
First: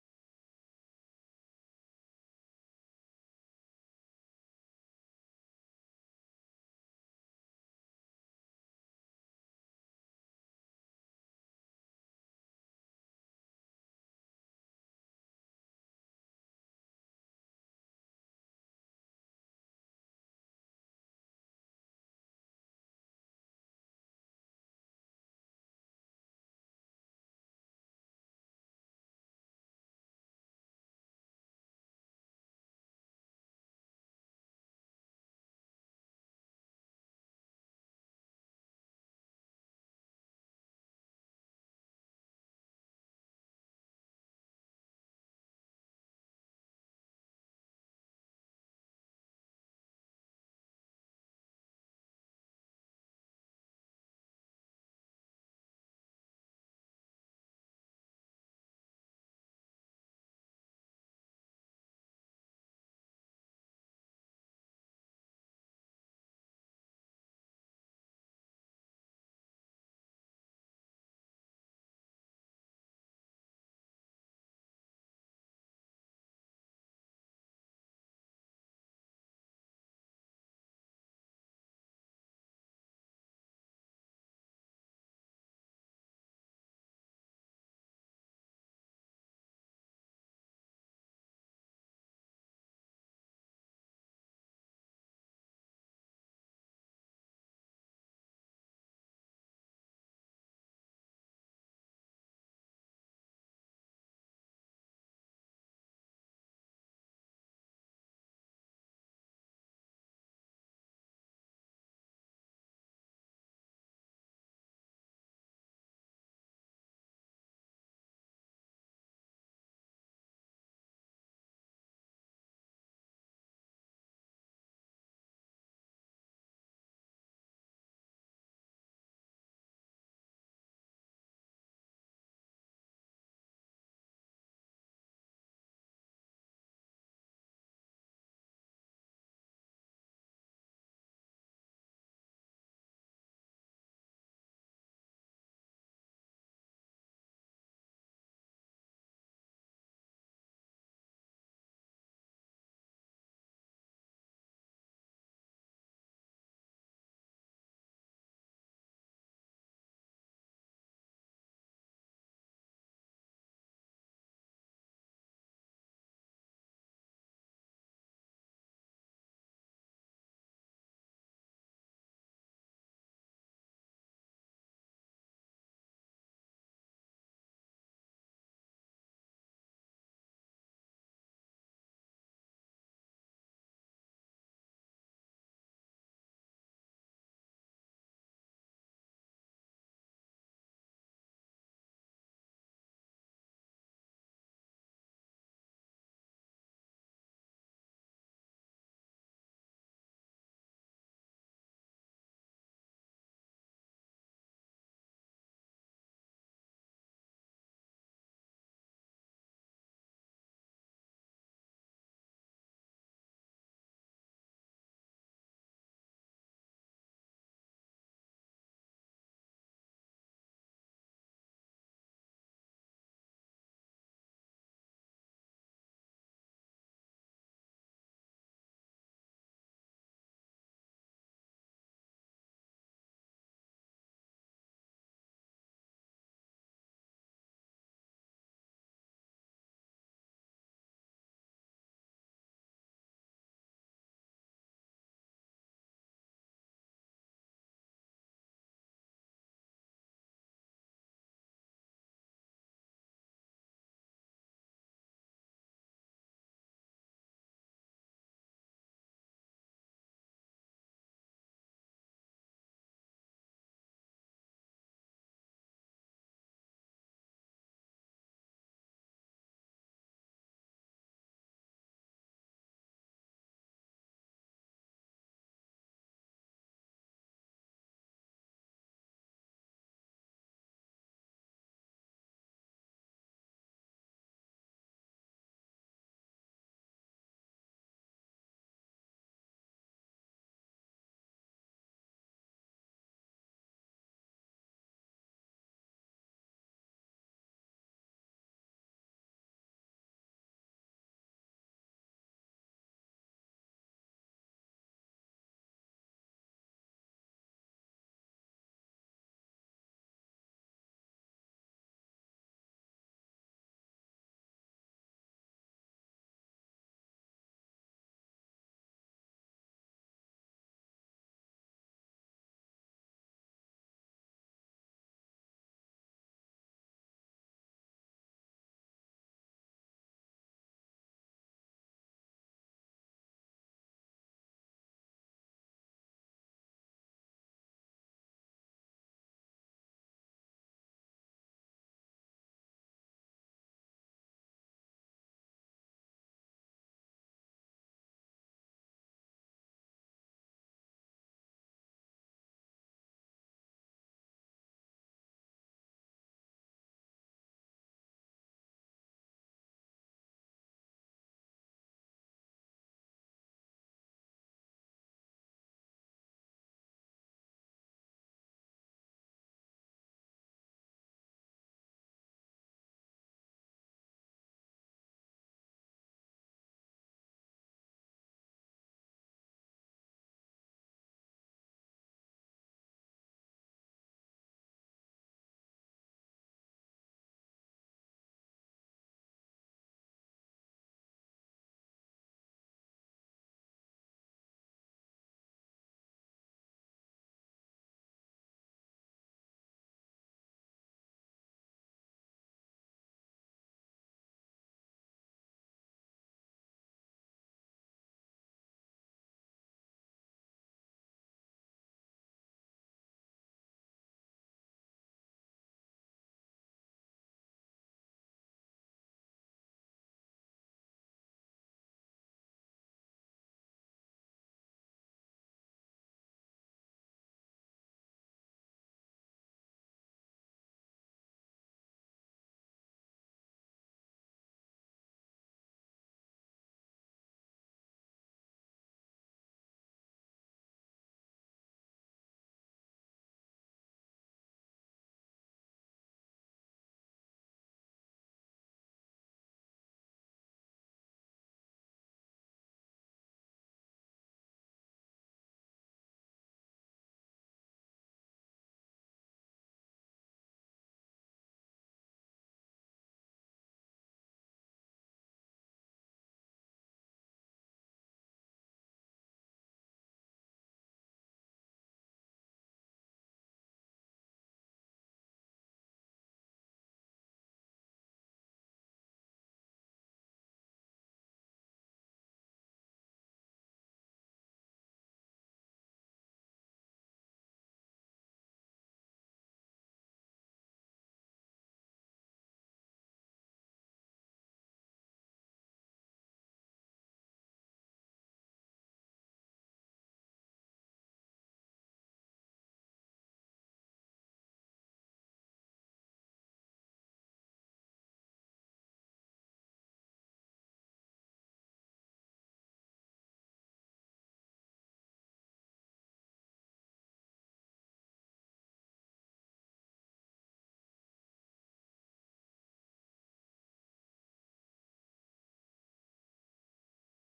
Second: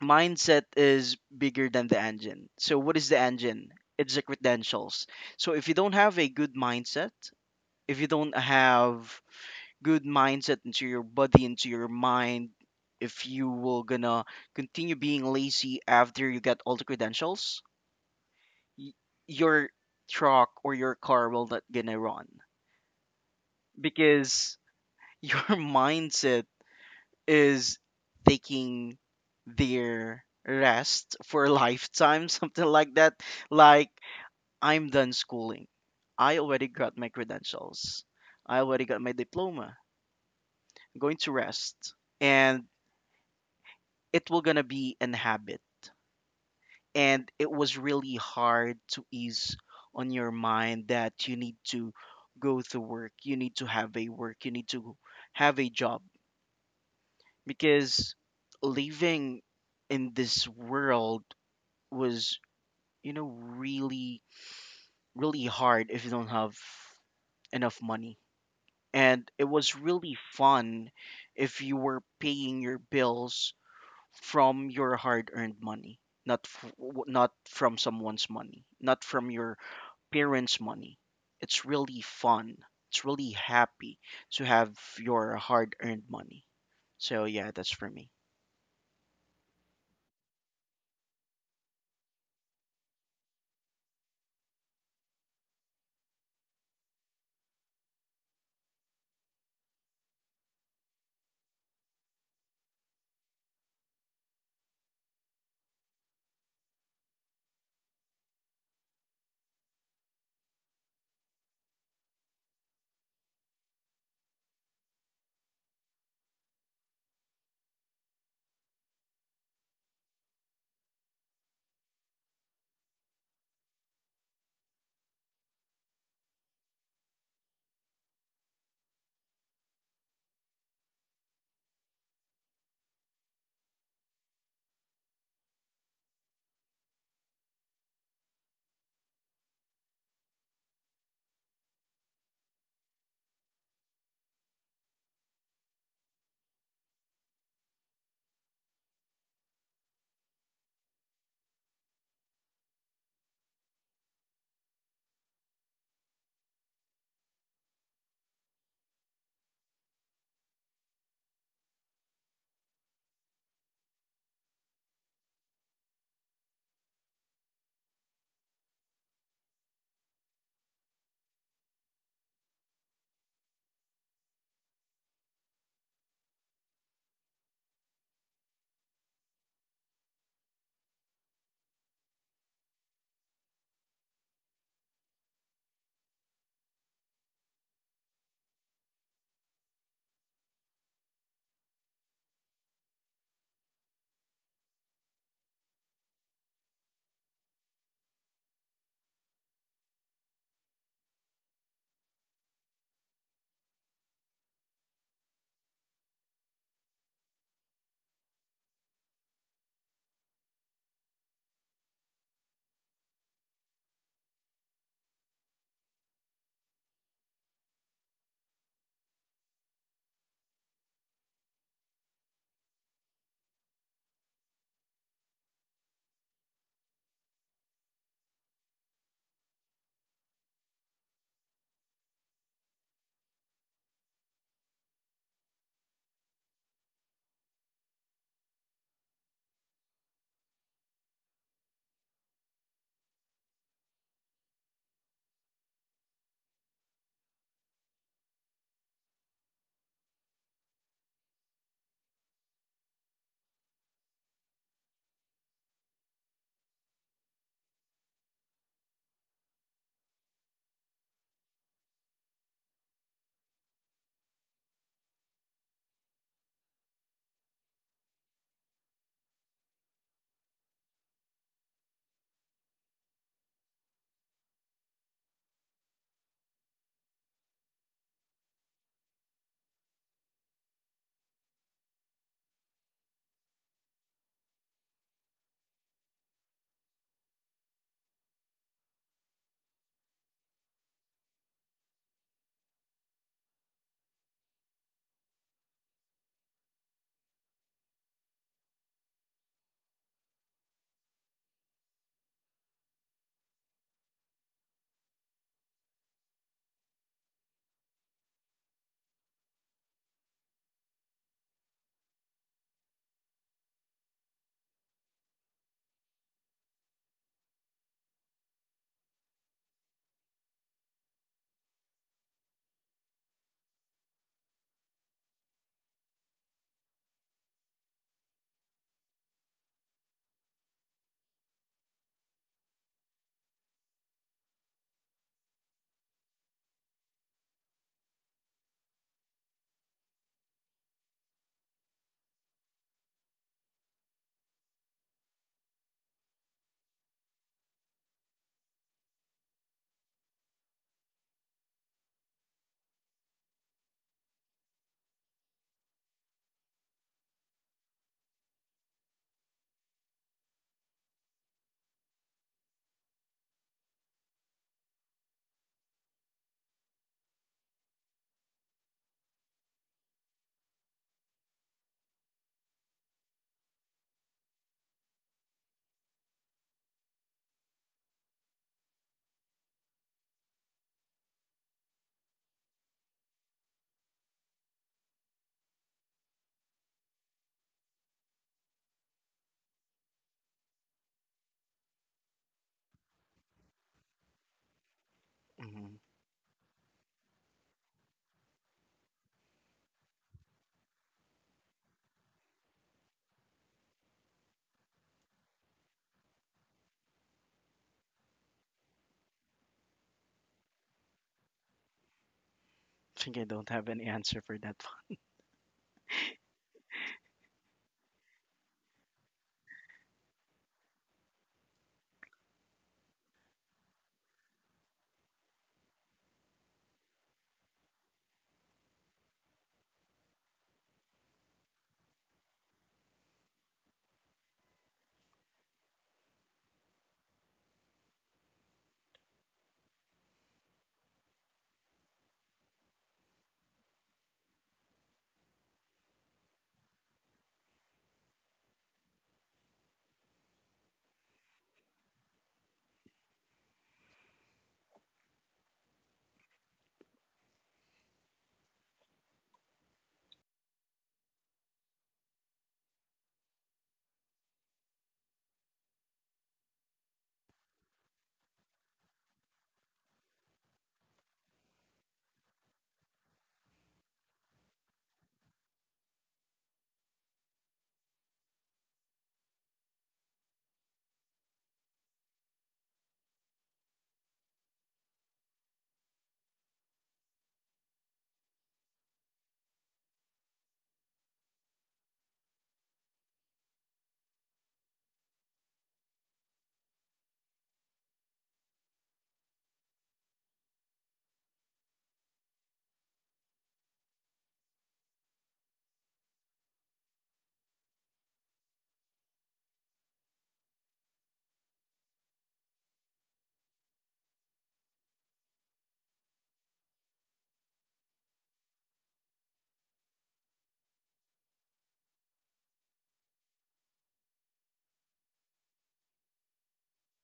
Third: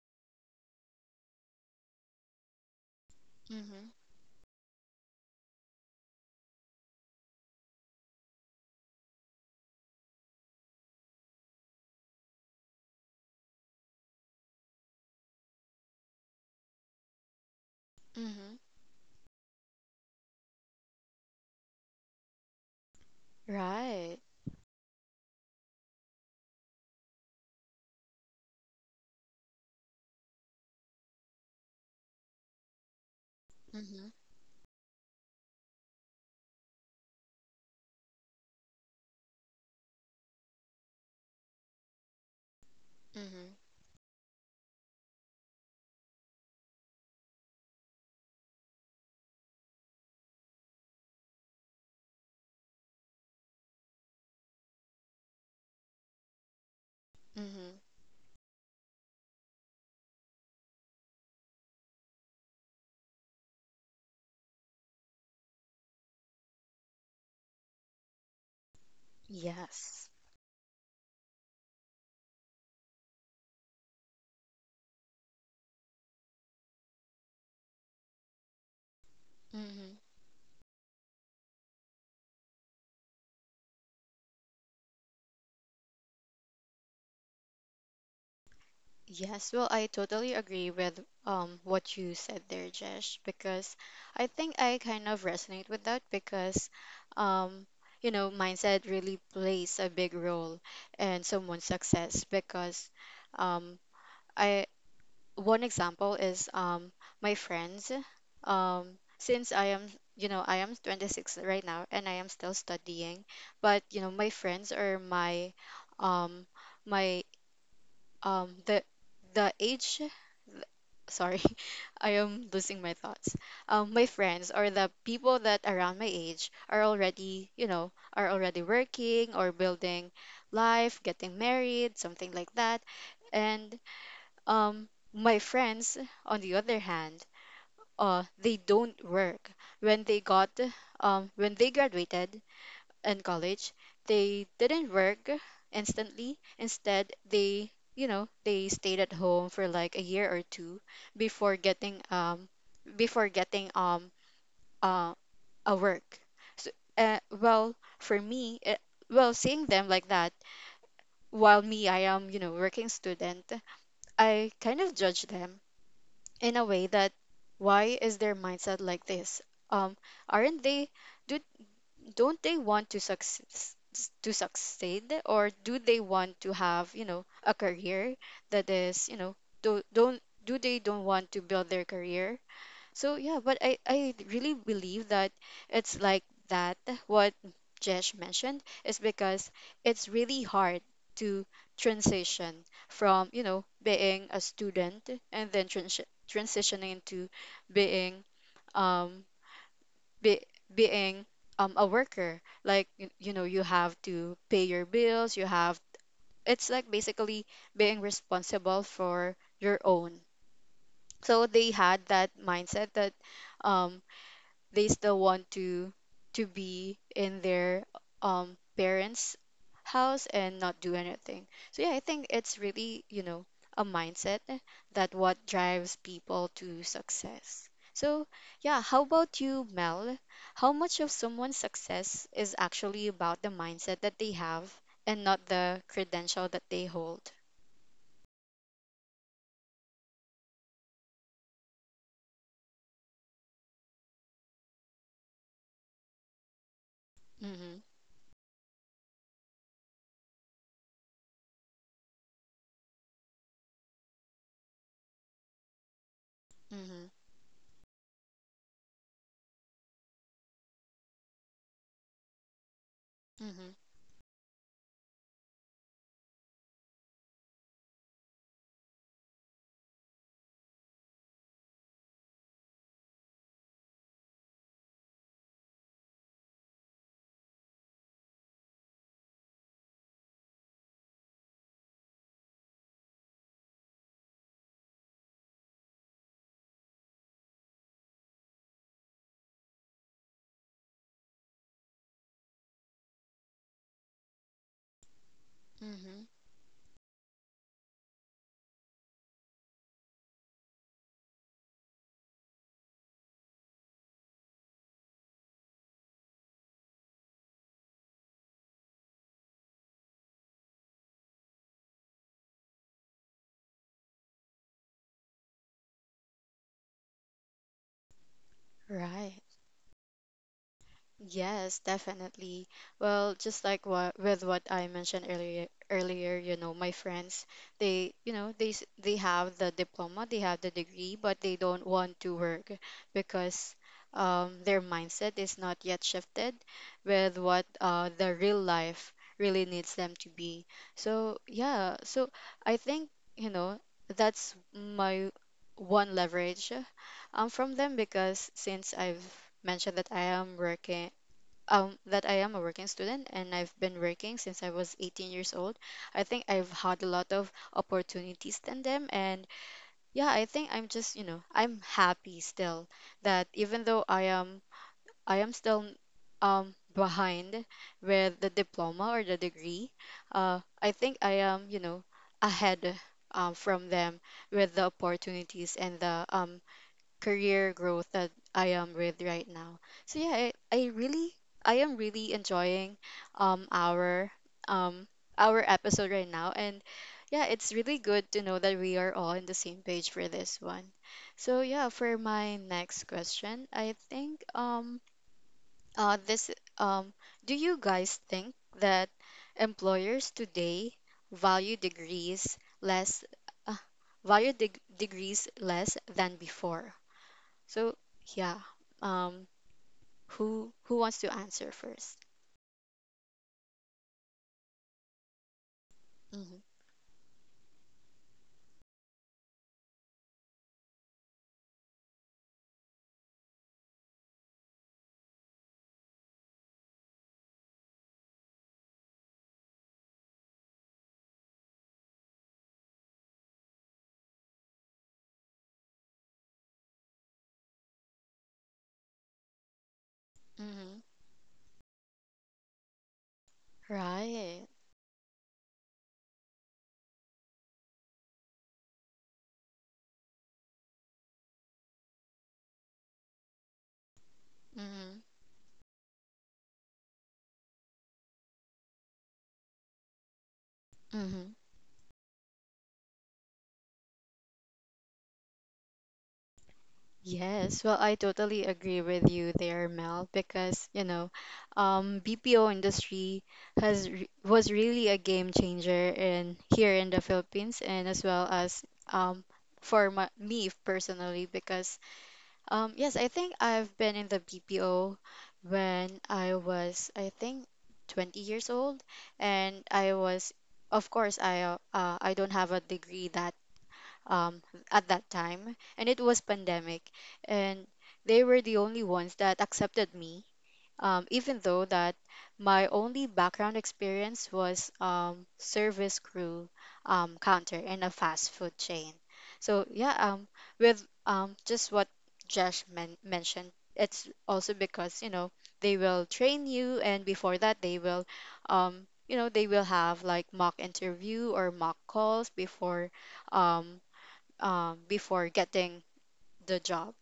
mindset is bigger than the engine. So what is the engine? Mhm. It's the credentials. So if you don't have a good mindset, if you don't have good mindset into your body, into your mind, if you will gonna continue being lazy after you get all the credentials, Mhm. y- your truck or your car will not gonna run, Right. because your mindset is taking their rest for a lifetime, something like that. Like, Mhm. I'm done schooling. I already got my credentials. I already got my diploma. I'm going to rest. And Mhm. it will gonna be an habit. And it was really hard to ease on your mind that you need to go to work, you need to have a work, you need to have a job. Mhm. Because living in this world was, really really hard if you don't have enough money. And it was Yes. really fun if you were paying your bills from your hard-earned money, not f- w- not from someone's money, not from your Mhm. parents money. It's really fun, it's really happy to have your hard-earned money. So yeah, that's for me. Yes, well, I totally agree with what you said there, Jesh, because I think I kind of resonate with that because um mindset really plays a big role in someone's success because um I one example is my friends since I am 26 right now and I am still studying, but my friends are um my um the the age sorry. I am losing my thoughts. My friends or the people that around my age are already working or building life getting married something like that. And my friends on the other hand they don't work when they got when they graduated in college, they didn't work instantly. Instead, they stayed at home for like a year or two before getting um before getting uh a work. So, well, for me, well, seeing them like that, while me, I am, working student, I kind of judge them in a way that why is their mindset like this? Um, aren't they? Do don't they want to success to succeed, or do they want to have, a career that is, do, don't do they don't want to build their career? So yeah, but I really believe that it's like that what Jesh mentioned, is because it's really hard to transition from, being a student, and then transitioning into being, um be, being, a worker. Like you know you have to pay your bills. You have... It's like basically being responsible for your own. So they had that mindset that, um, they still want to be in their parents' house and not do anything. So yeah, I think it's really, a mindset that what drives people to success. So yeah, how about you, Mel? How much of someone's success is actually about the mindset that they have, and not the credential that they hold? Mm-hmm. Mm-hmm. Mm-hmm. Mm-hmm. Right. Yes, definitely. Well, just like what I mentioned earlier, my friends, they, they have the diploma, they have the degree, but they don't want to work because their mindset is not yet shifted with what the real life really needs them to be. So yeah, so I think, you know, that's my one leverage from them, because since I've mentioned that I am working, that I am a working student, and I've been working since I was 18 years old. I think I've had a lot of opportunities in them. And yeah, I think I'm just, I'm happy still that even though I am, still, behind with the diploma or the degree, I think I am, ahead, from them, with the opportunities and the, career growth that I am with right now. So yeah, I am really enjoying um our um our episode right now. And yeah, it's really good to know that we are all on the same page for this one. So yeah, for my next question, I think, Hmm. This um do you guys think that employers today value degrees less, uh, degrees less than before? So yeah, um, who wants to answer first? I think I don't have any answer for that one. Mm-hmm. Mm-hmm. Right. Mm-hmm. Mm-hmm. Yes. Well, I totally agree with you there, Mel, because, BPO industry has re was really a game changer in, here in the Philippines, and as well as um for my, me personally. Because, yes, I think I've been in the BPO when I was, I think, 20 years old, and I was, of course, I, I don't have a degree that um at that time, and it was pandemic, and they were the only ones that accepted me, even though that my only background experience was, service crew, counter in a fast food chain. So yeah, with, just what Josh mentioned. It's also because, they will train you, and before that they will, they will have like mock interview or mock calls before, um, before getting the job.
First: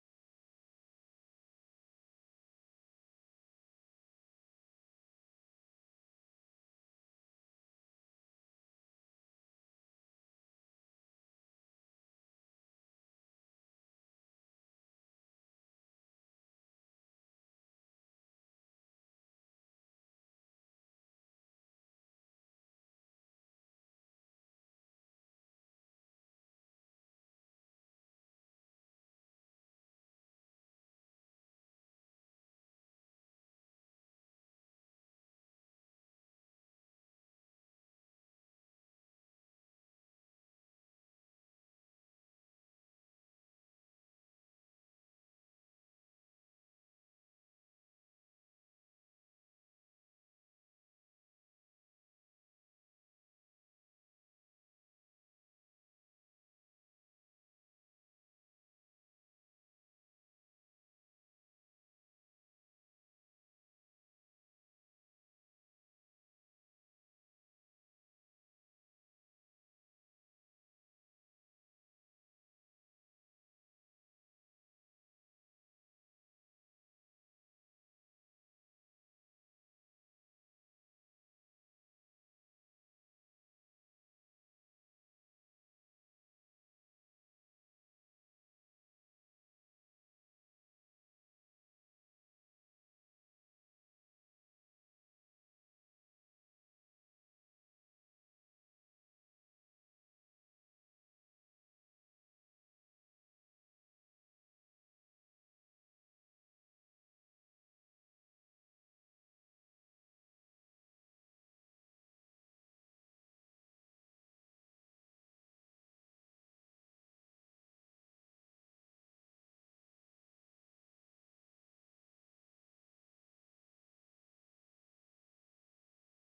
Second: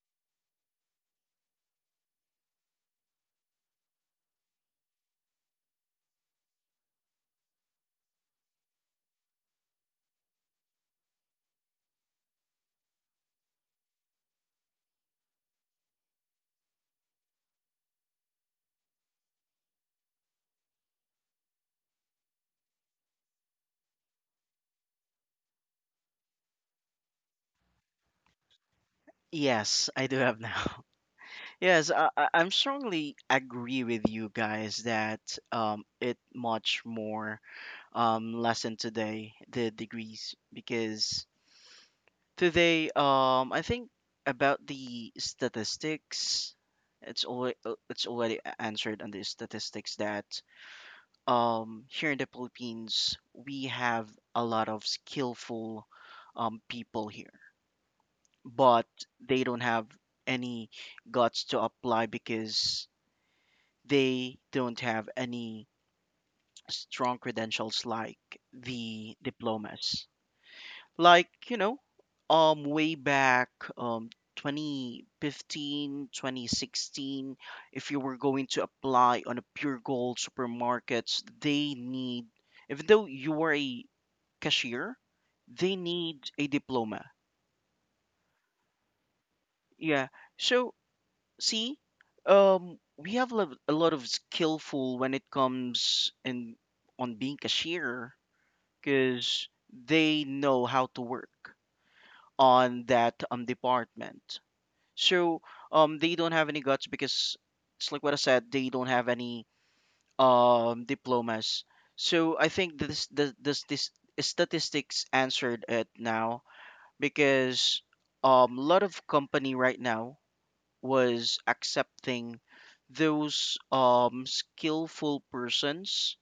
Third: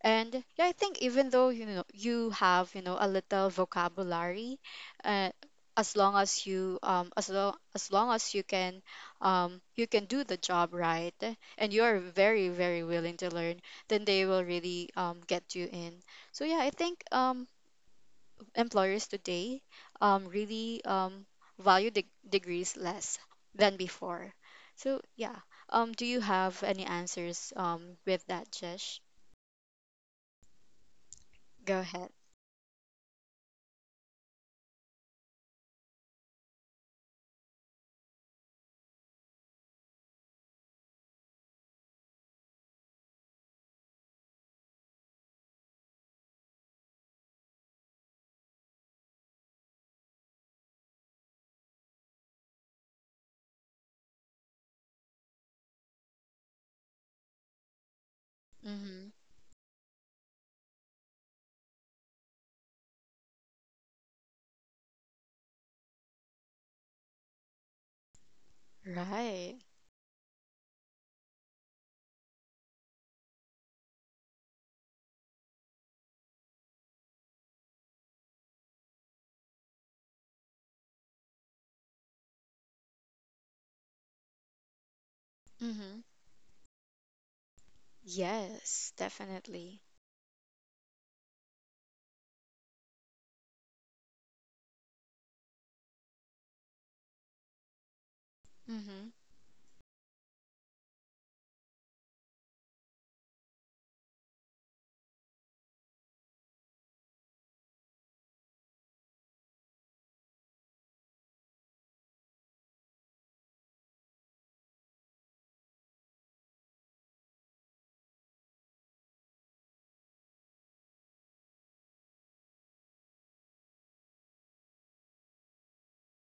And yeah, I think even though, you have, a little vocabulary, uh, as long as you as long as long as you can do the job right, and you are very, very willing to learn, then they will really get you in. So yeah, I think employers today really value de degrees less than before. So yeah, do you have any answers with that, Jesh? Yes, I do have now. Go Yes, ahead. I'm strongly agree with you guys that it much more lessen today the degrees, because today I think about the statistics. It's already it's already answered on the statistics that here in the Philippines we have a lot of skillful people here, but Mm-hmm. they don't have any guts to apply, because they don't have any strong credentials like the Right. diplomas. Like, you know, way back um, 2015, 2016. If you were going to apply on a pure gold supermarkets, they need, even though you are a cashier, they Mm-hmm. need a diploma. Yes, definitely. Yeah. So see, we have a lot of skillful when it comes in on being cashier, Mm-hmm. because they know how to work on that department. So they don't have any guts, because it's like what I said, they don't have any diplomas. So I think this statistics answered it now, because a lot of company right now was accepting those skillful persons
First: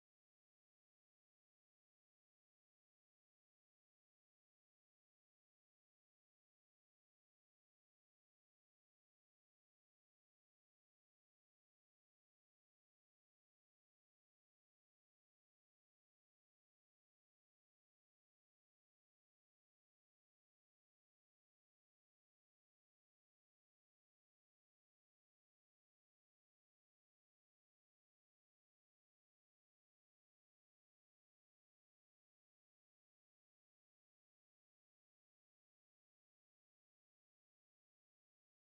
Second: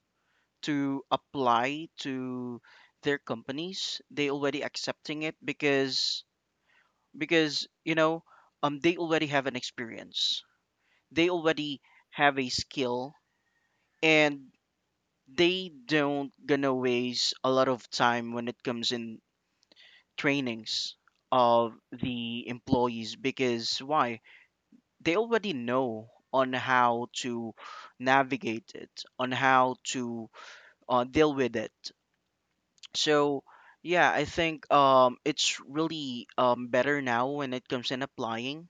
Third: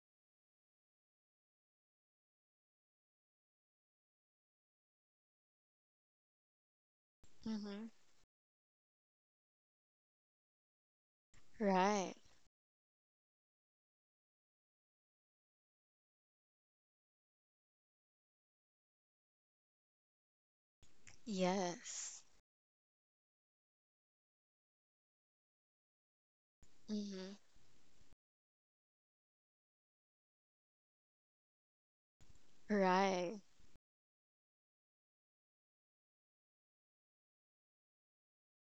to apply to their companies. They already accepting it, because, because Mm-hmm. you know they already have an experience, they already Right. have a skill. And they don't gonna waste a lot of time when it comes in trainings of Yes. the employees. Because why, they already know on how Mm-hmm. to navigate it, on how to deal with it. Right. So yeah, I think it's really better now when it comes in applying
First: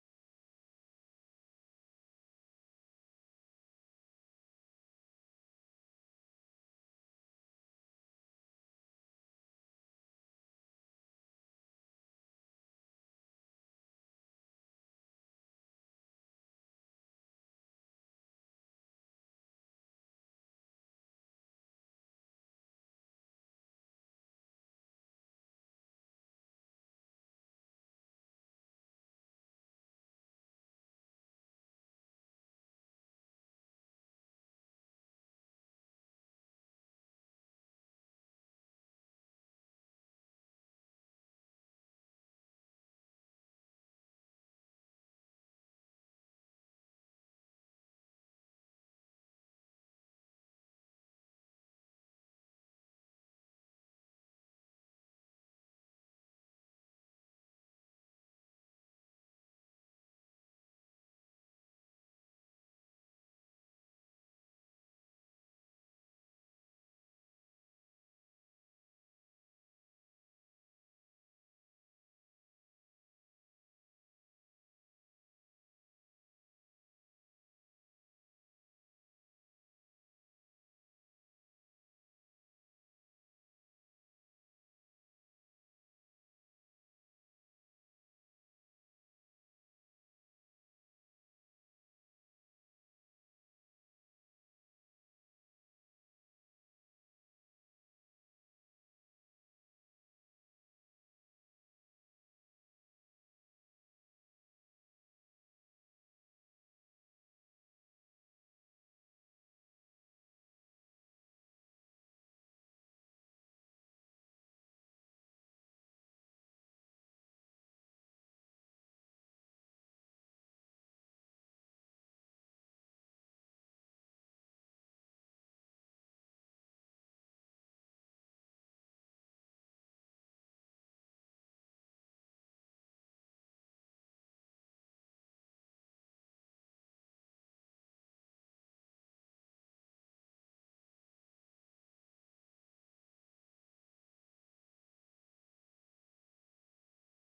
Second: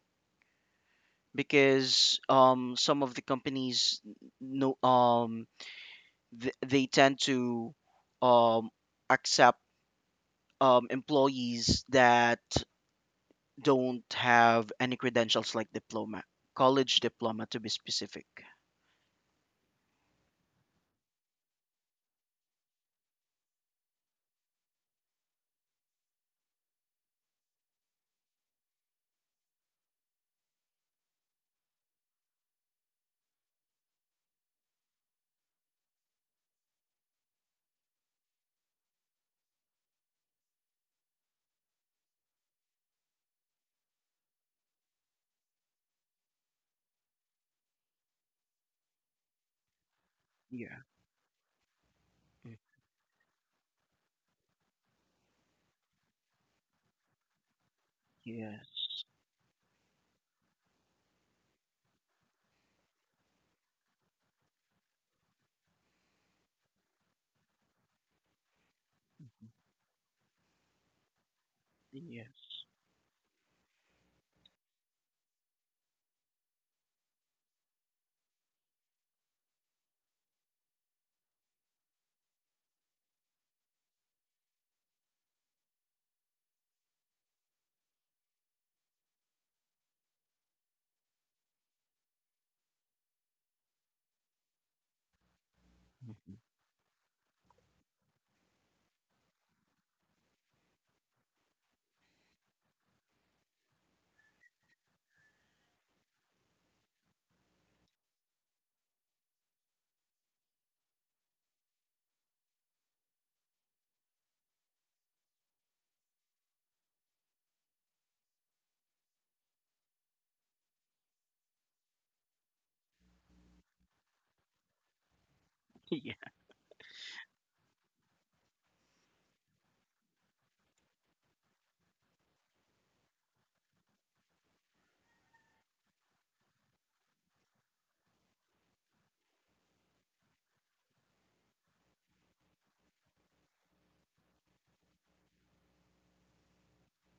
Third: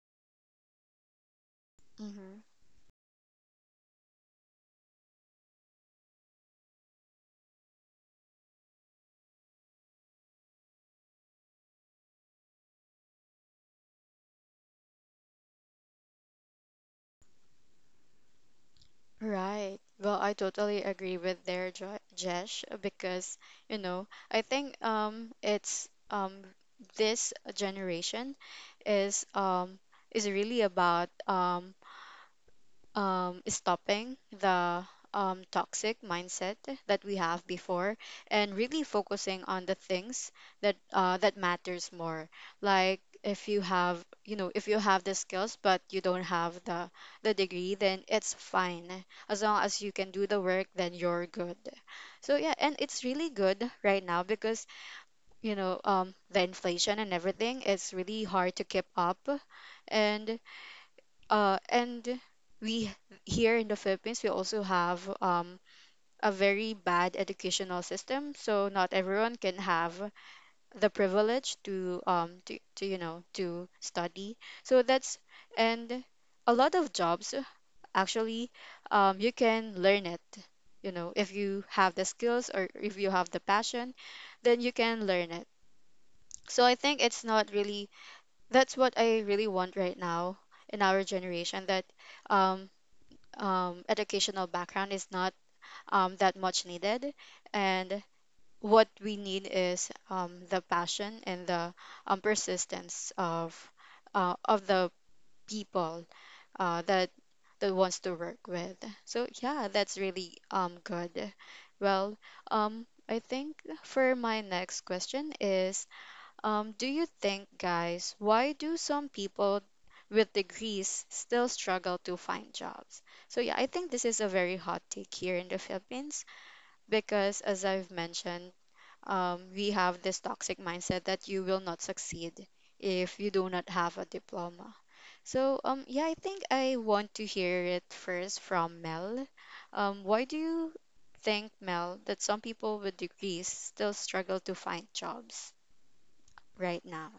because Mm-hmm. Some of the companies no they tend to um, accept employees that don't have any credentials like diploma, college diploma to be specific. Right. Well, I totally agree with their Jesh, because, you know, I think it's this generation is, is really about, stopping the, toxic mindset that we have before, and really focusing on the things that, that matters more. Like, if you have, if you have the skills, but you don't have the degree, then it's fine. As long as you can do the work, Yeah. then you're good. So yeah, and it's really good right now because, the inflation and everything, it's really hard to keep Yes. up. And, uh, and we here in the Philippines, we also have, a very bad educational system. So not everyone can have the privilege to Yes. To study. So that's... And a lot of jobs actually, you can learn it. You know, if you have the skills or if you have the passion, then you can learn it. So I think it's not really that's what I really want right now in our generation: that, um educational background is not, that much needed. And what we need is, the passion and the, persistence of, the people, uh, that that wants to work with. So yeah, that's really good. Well, I think for my next question is, do you think, guys, why do some people with degrees still struggle to find jobs? So yeah, I think this is a very hot take here in the Philippines, because, as I've mentioned, we have this toxic mindset that you will not succeed if you do not have a diploma. So, yeah, I think I want to hear it first from Mel. Why do you think, Mel, that some people with degrees still struggle to find jobs right now?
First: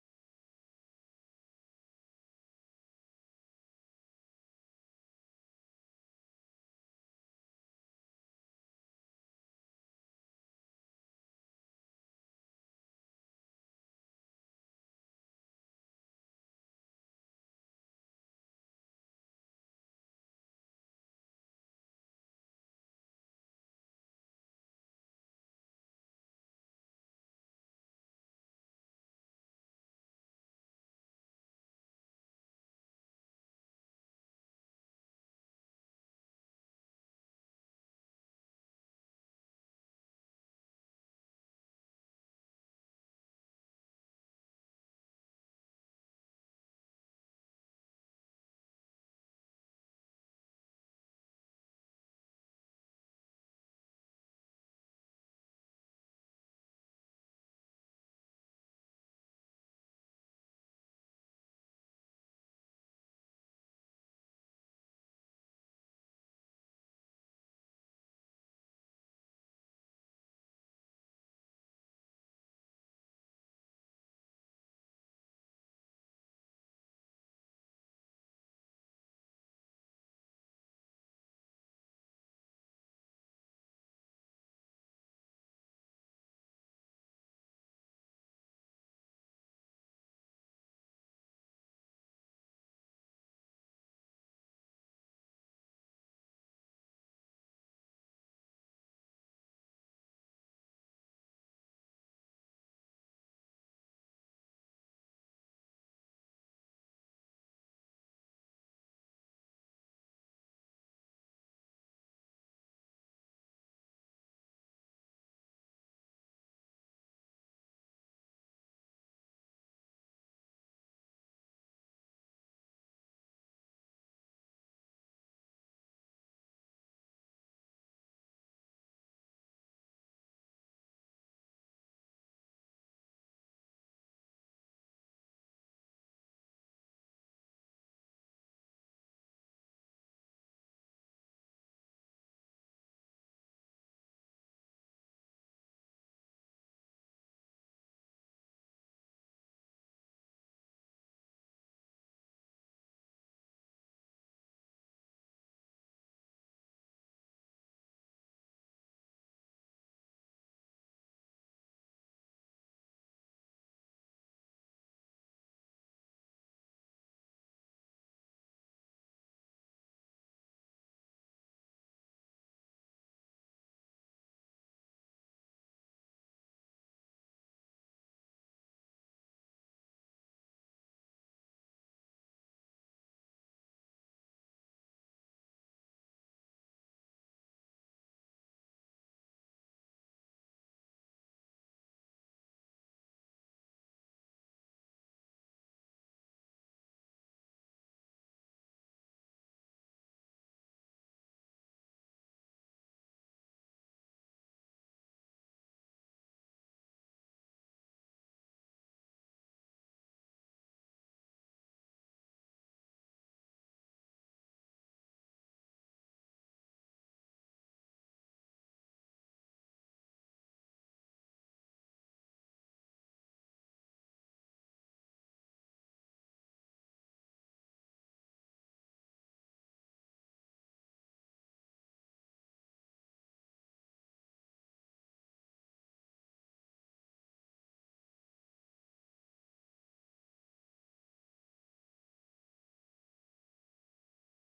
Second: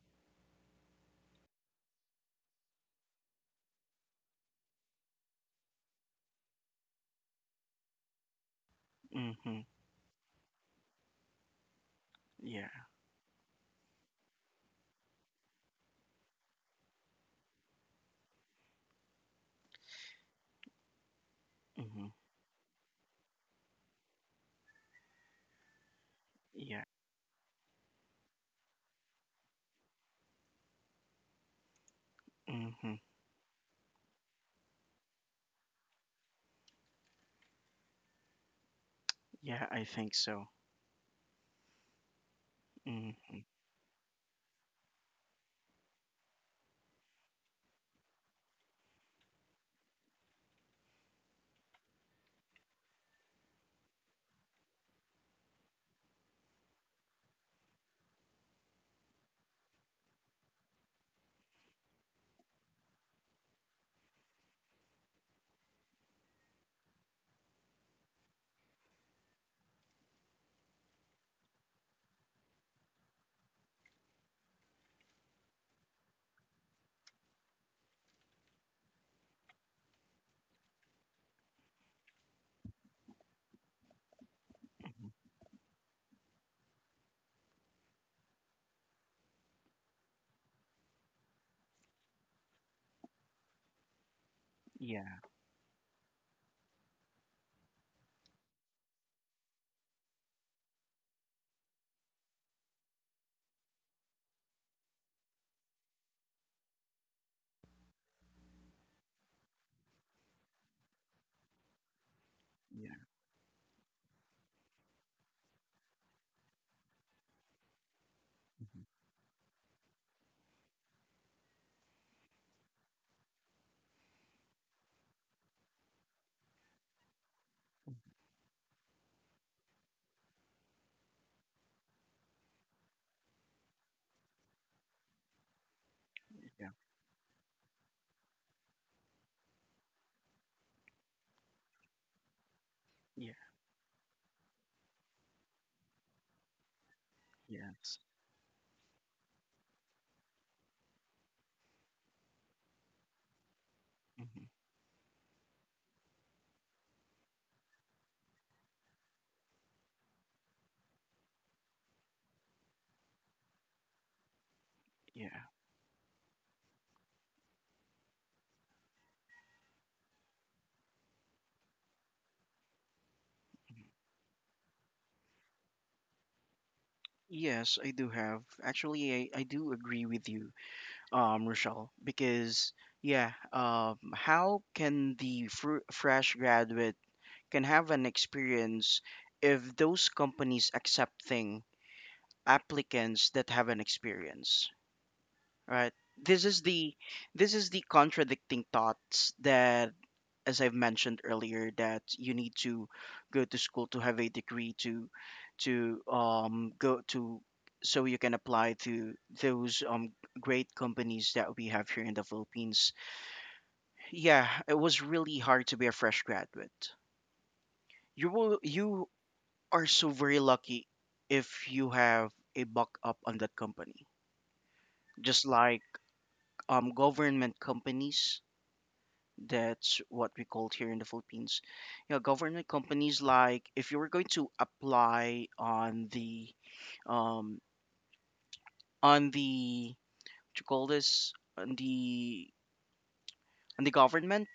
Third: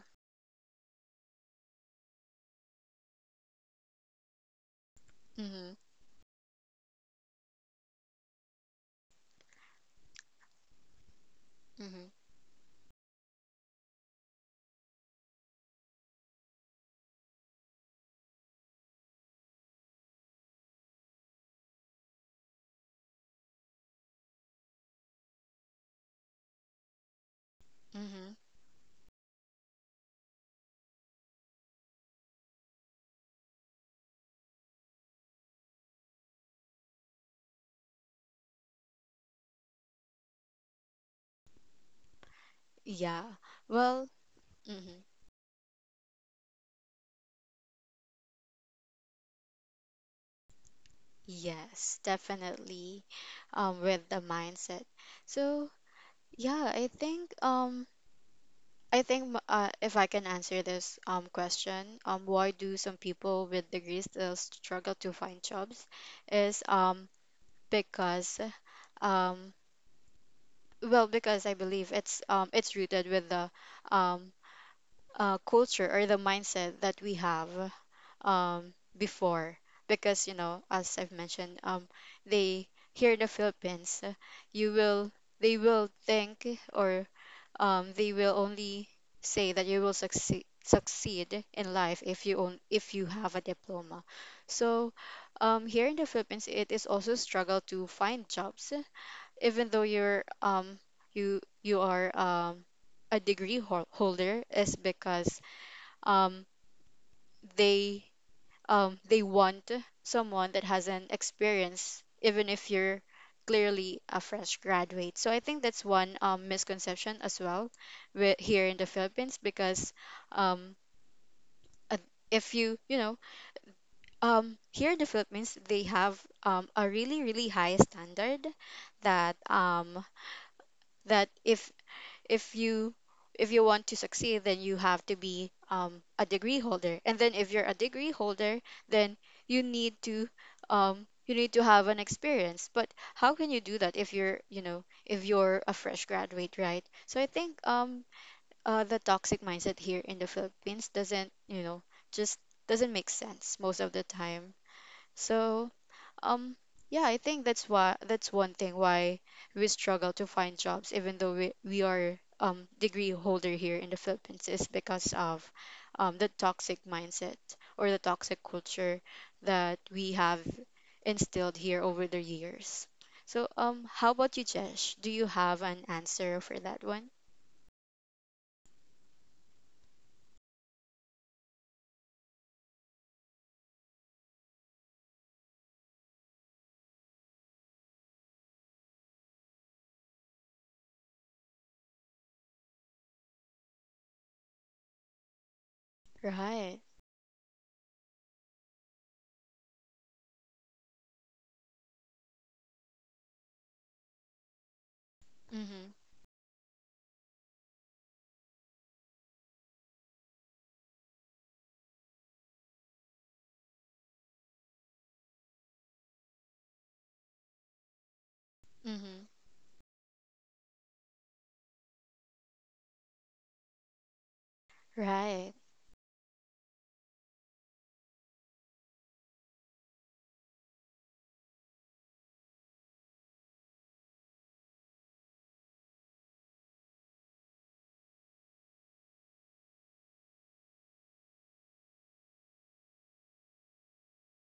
Mhm. Mhm. Yeah. Yeah. hmm Yeah. Mhm. hmm Yeah, I think so. Yeah. Mm-hmm. Well, mhm. Yes, definitely. With the mindset. So yeah, I think, if I can answer this question, why do some people with degrees still struggle to find jobs is because, um well, because I believe it's rooted with the um culture or the mindset that we have before. Because, you know, as I've mentioned, they here in the Philippines, you Mm-hmm. will they will think, or they will only say that you will succeed in life, if you own if you have a diploma. So Yeah. Here in the Philippines, it is also struggle to find jobs, even though you are a degree holder, is because um they they want someone that has an experience, even if Yeah. you're clearly a fresh graduate. So I think that's one, misconception as well, here in the Philippines, because, um, uh, if you, you know, here in the Philippines, they have, a really, really high standard, that, that if if you want to succeed, then you have to be, a degree Yeah. holder. And then if you're a degree holder, then you need to you need to have an experience. But Yeah. how can you do that if you're, if you're a fresh graduate, right? So I think, Yes. The toxic mindset here in the Philippines, doesn't you know just doesn't make sense most of the hmm time. So um, yeah, I think that's one thing why we struggle to find jobs, even though we are degree holder here in the Philippines, is because Yeah. of the toxic mindset, or the toxic culture that we have instilled here over the years. So, Mhm. How about you, Jesh? Do you have an answer for that one? Yes, I do have. Actually, I do agree with you, Rochelle, because yeah, how can the fr fresh graduate can have an experience if those companies accepting applicants that have an experience? Right. This is Right. the this is the contradicting thoughts that, as I've mentioned earlier, that you need to go to school to have a degree Mm-hmm. to go to so you can apply to those great companies that we have here in the Philippines. Yeah, it was really hard to be a fresh graduate. You Mm-hmm. are so very lucky if you have a buck up on that company. Just Right. like government companies. That's what we called here in the Philippines. Yeah, government companies, like if you were going to apply um on the what you call this, on the government,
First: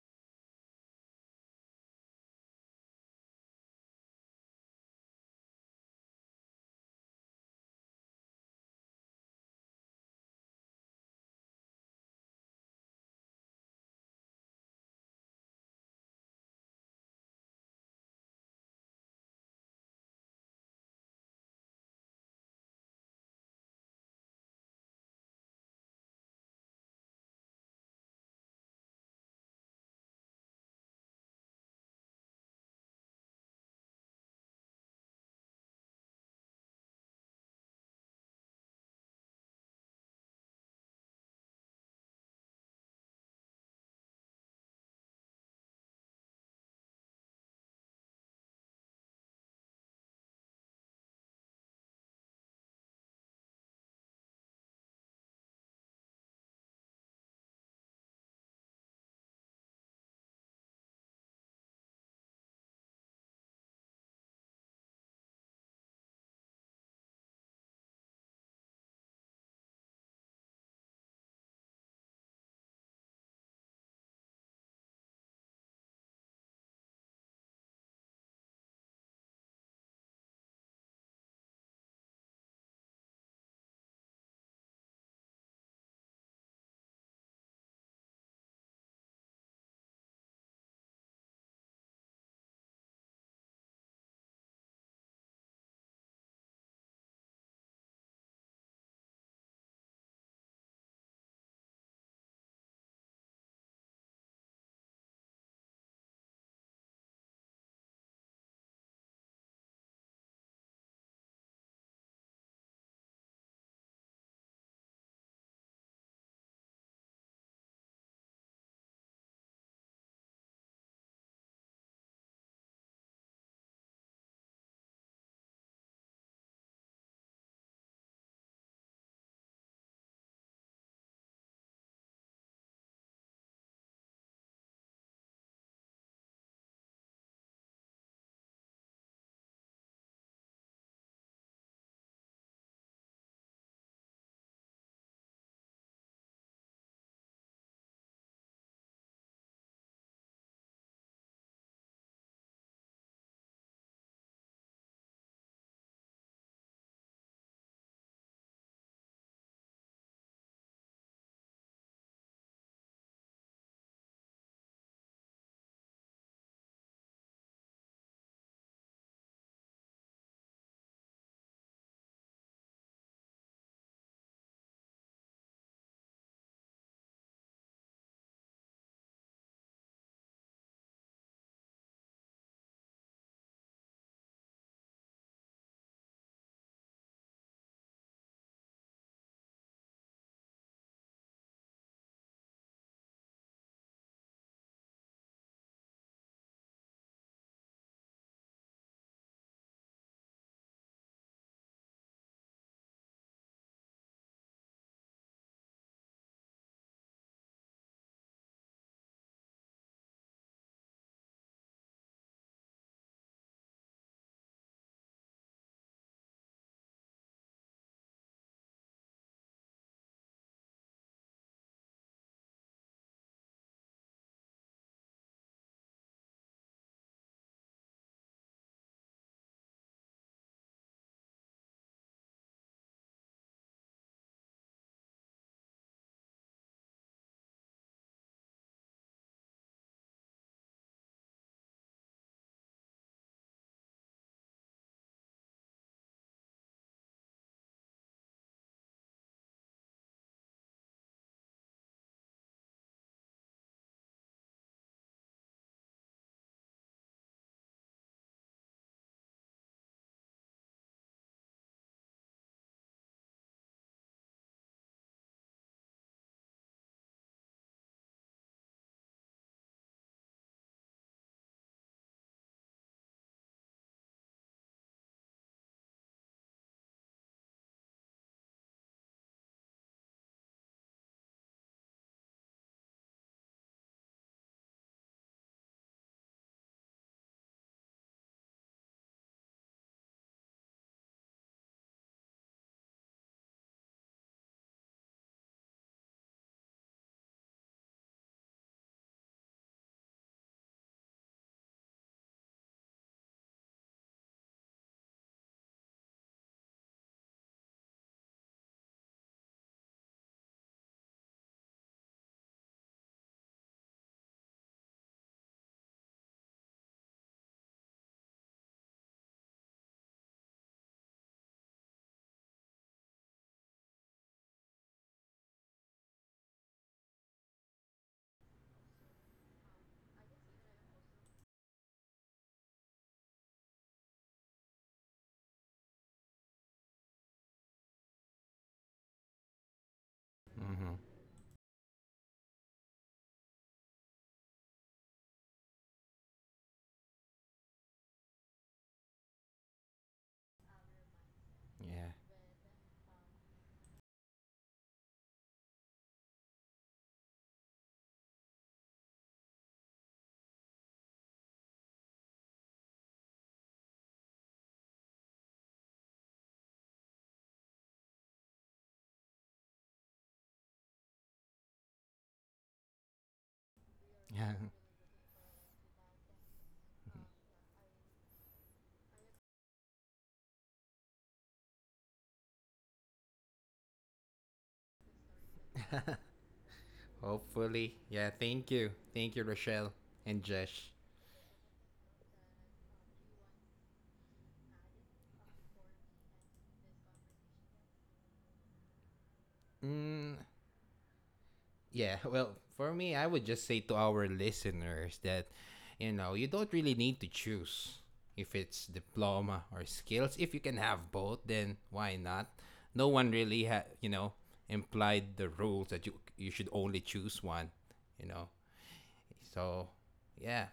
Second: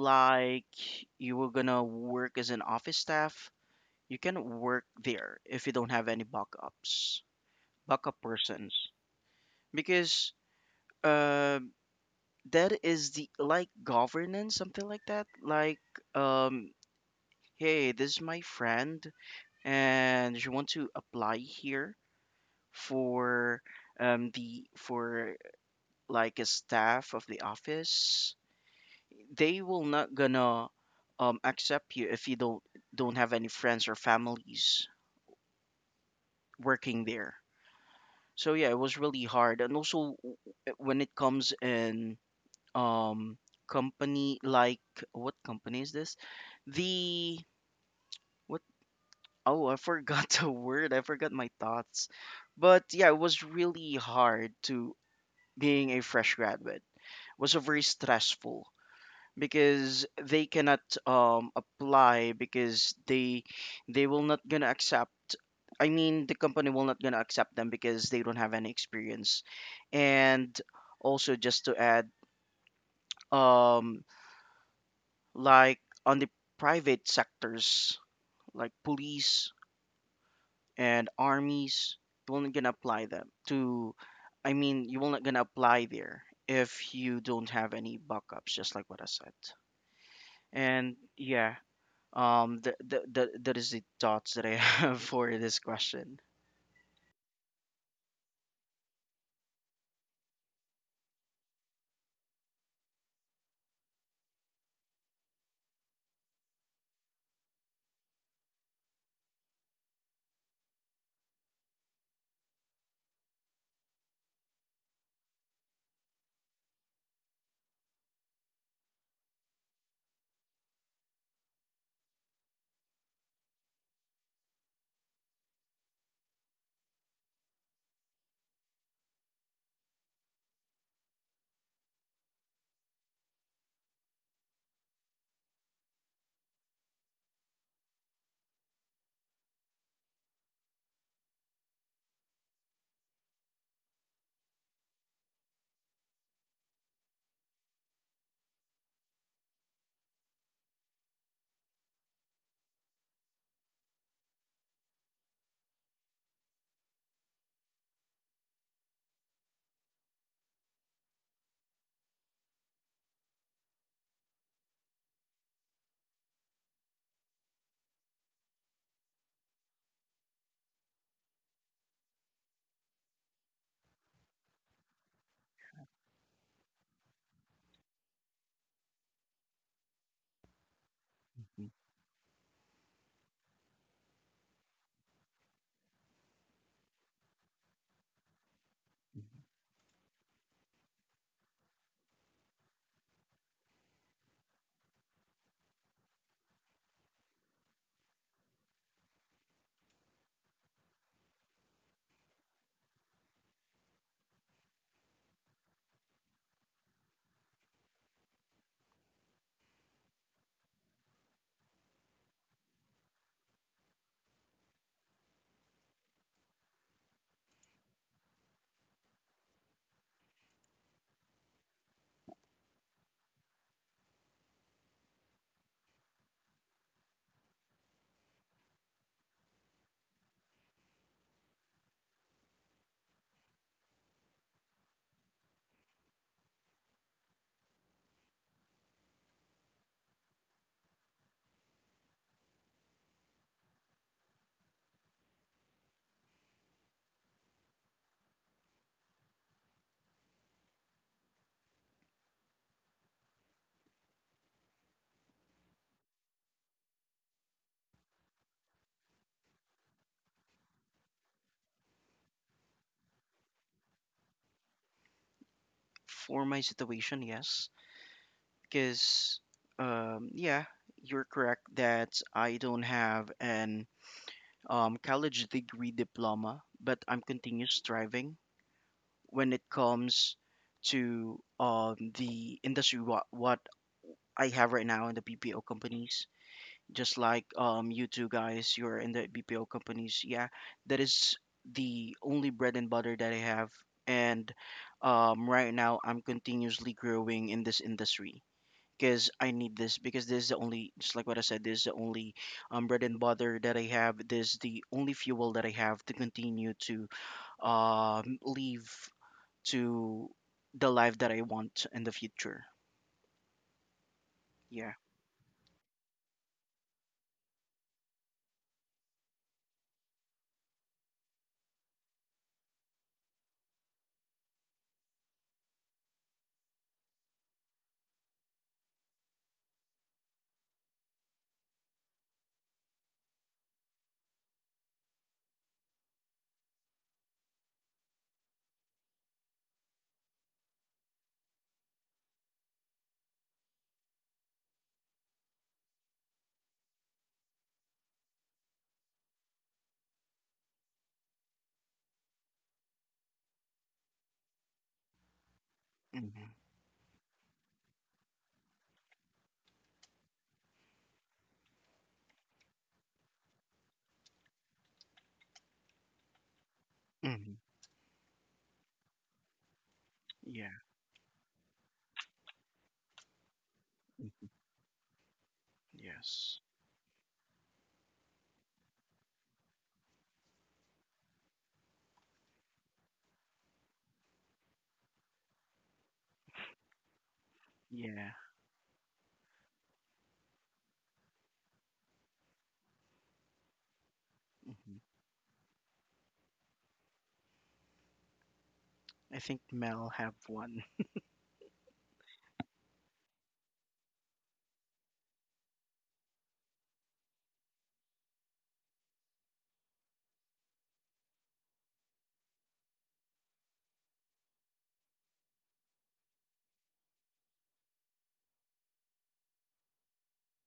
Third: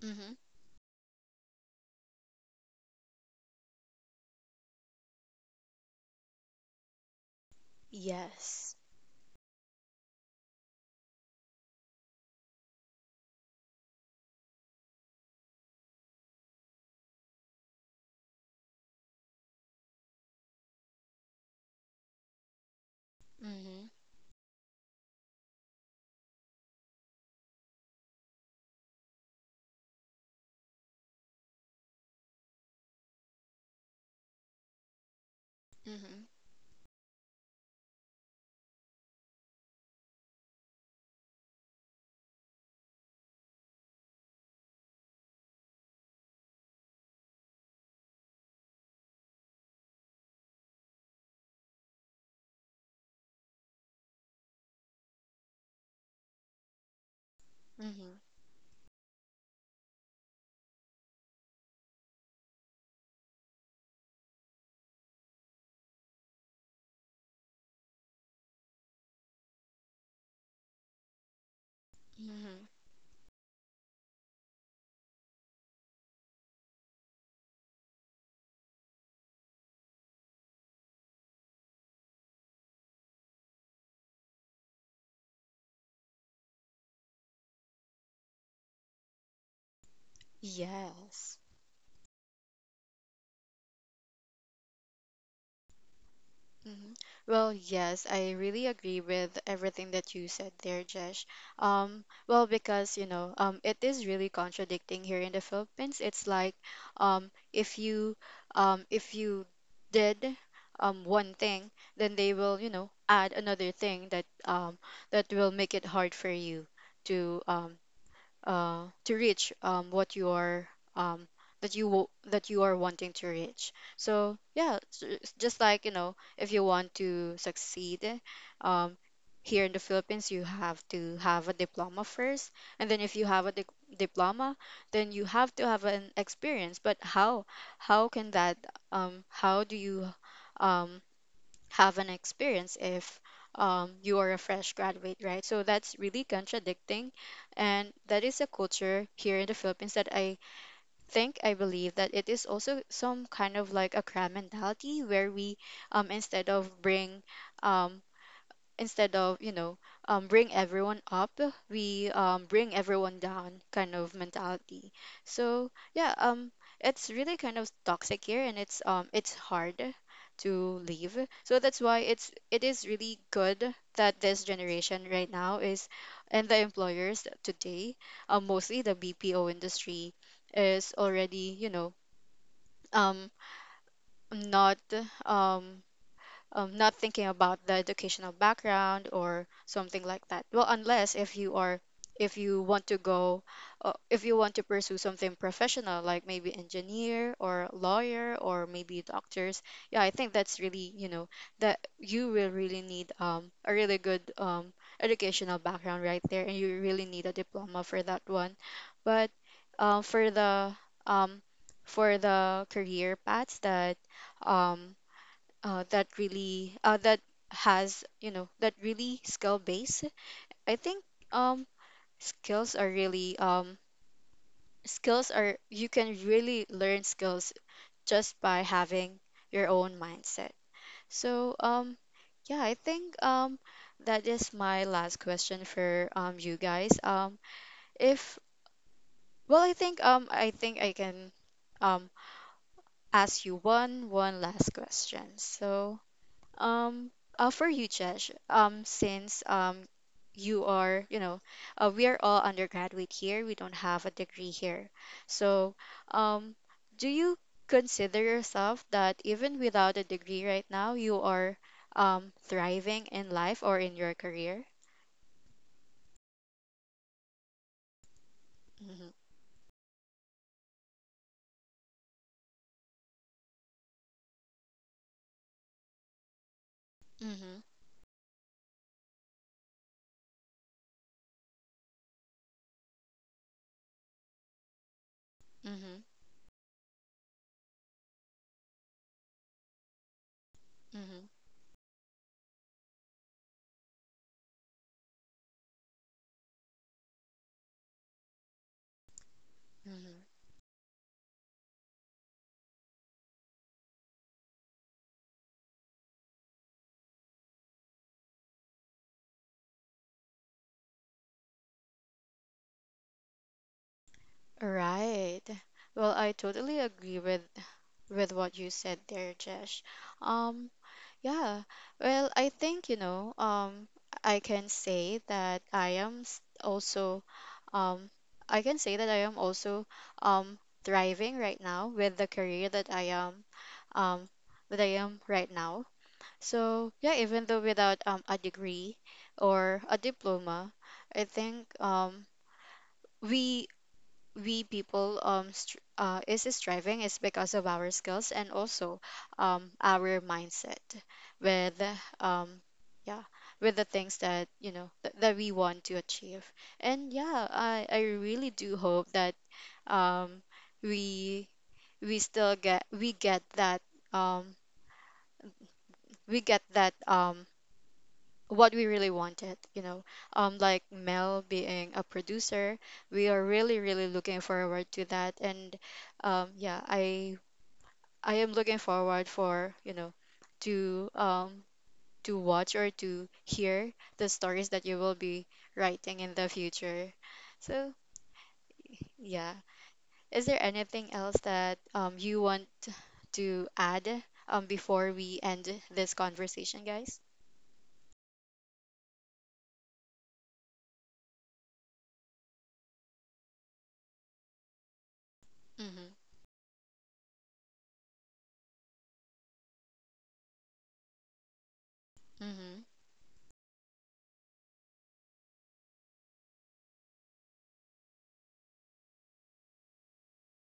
Mm-hmm. you were gonna work as an office staff, you cannot work there if you don't have any backups, backup persons Yes. because, uh, that is the like governance something like that, like, um, hey, this is my friend and you want to apply here for Mm-hmm. The for like a staff of the office, they will not gonna, accept you if you don't have any friends or families Mm-hmm. working there. So yeah, it was really hard, and also when it comes in um company, like what company is this, the what? Oh, I forgot the word. I forgot my thoughts. But yeah, it was really hard to being a fresh graduate. It was a very Mm-hmm. stressful because they cannot apply because they will not gonna accept. I mean, the company will not gonna accept them because they don't have any experience. And also, just to add, Mm-hmm. um, like on the private sectors, like police and armies, you will not gonna apply them to, I mean, you will not gonna apply there if you don't have any backups, just like what I said. And Yes. yeah, um, that is the thoughts that I have for this question. Mhm. Well, yes, I really agree with everything that you said there, Jesh. Well, because, you know, it is really contradicting here in the Philippines. It's like, um, if you, if you did, one thing, then they will, you know, add another thing that, that will make it hard for you to, um, to reach, what you are, um, that you are wanting to reach. So yeah, it's just like, you know, if you want to succeed, um, here in the Philippines, you have to have a diploma first. And then if you have a diploma, then you have to have an experience. But how can that, how do you, um, have an experience if, you are a fresh graduate, right? So that's really contradicting. And that is a culture here in the Philippines that I believe, that it is also some kind of like a crab mentality, where we, um, instead of bring um, instead of, bring everyone up, we, bring everyone down, kind of mentality. So yeah, it's really kind of toxic here, and it's hard to leave. So that's why it is really good that this generation right now, is and the employers today, mostly the BPO industry, is already, Mhm. Um not, um not thinking about the educational background or something like that. Well, unless if you are, if you want to go, if you want to pursue something professional, like maybe engineer or lawyer or maybe doctors. Yeah, I think that's really, you know, that you will really need, a really good, educational background right there, and you really need a diploma for that one. But, uh, for the um, for the career paths that, um, that really that has, that really skill base. I think, um skills are really um skills are, you can really learn skills just by having your own mindset. So yeah, I think that is my last question for you guys. Um if well I think, I can um ask you one last question. So, Um, for you, Jesh, since, you are, you know, we are all undergraduate here. We don't have a degree here. So, um, do you consider yourself that even without a degree right now, you are, thriving in life or in your career? For my situation, yes, Mm-hmm. because um, yeah, you're correct that I don't have an college degree diploma, but I'm Mm-hmm. continuous striving when it comes to, the industry, what I have right now in the BPO Mm-hmm. companies. Just like you two guys, you're in the BPO companies. Yeah, that Mm-hmm. is the only bread and butter that I have. And right now, I'm continuously growing in this industry because I need this, because this is the only, just like what I said, this is the only bread and butter that I have. This is the only fuel that I have to continue to leave to the life that I want in the future. Yeah. Right. Well, I totally agree with what you said there, Jesh. Um, Yeah. Well, I think, you know, I can say that I am s- also, um, I can say that I am also um thriving right now with the career um that I am right now. So yeah, even though without a degree or a diploma, Mm-hmm. I think we we people, str is striving is because of our skills, and also our mindset with, Yeah. um yeah with the things that, that we want to achieve. hmm And yeah, I really do hope that, um we we still get we get that um we get that, hmm what we really wanted, Yeah. like Mel being a producer. We are really, really looking Yeah. Mhm. forward to that. And Yes. yeah, I am looking forward, for you know, to, to watch or to hear the stories that you will be writing in the future. Hopefully. So Yeah, Yeah. thank you. Thank you, yeah, Rochelle and is there Josh. anything else that you want to add hmm before we end this conversation, guys? I think Mel Mm, have one. yeah, well, for me, I would just say to our listeners that, you Mm-hmm. know, you don't really need to choose if it's diploma or skills. If you can have both, then why not? Mm-hmm. No one really, you know, implied the rules that you should only choose one, you know. So, yeah,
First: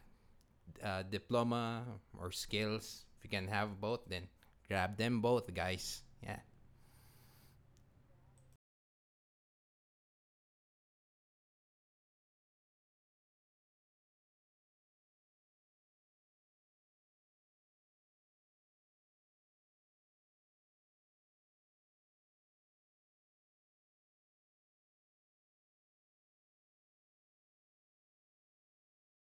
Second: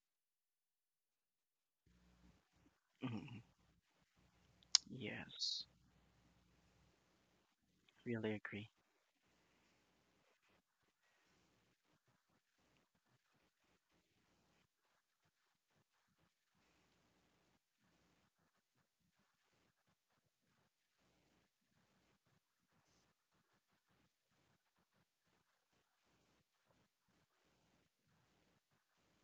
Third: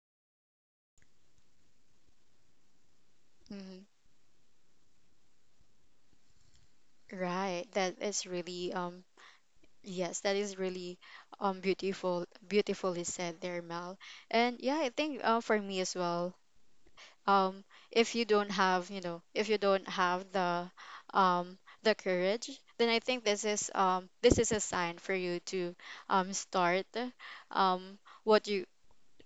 diploma or skills. If you Mhm. can Mm-hmm. have both, then grab them both, Yes. guys. Yeah. Right, that is Really agree. really yes, that is really, beautifully said there, Mel. And yeah, I think, for me as well, um if you don't have, if you don't have the courage, then I think this is a sign for you to start, um what you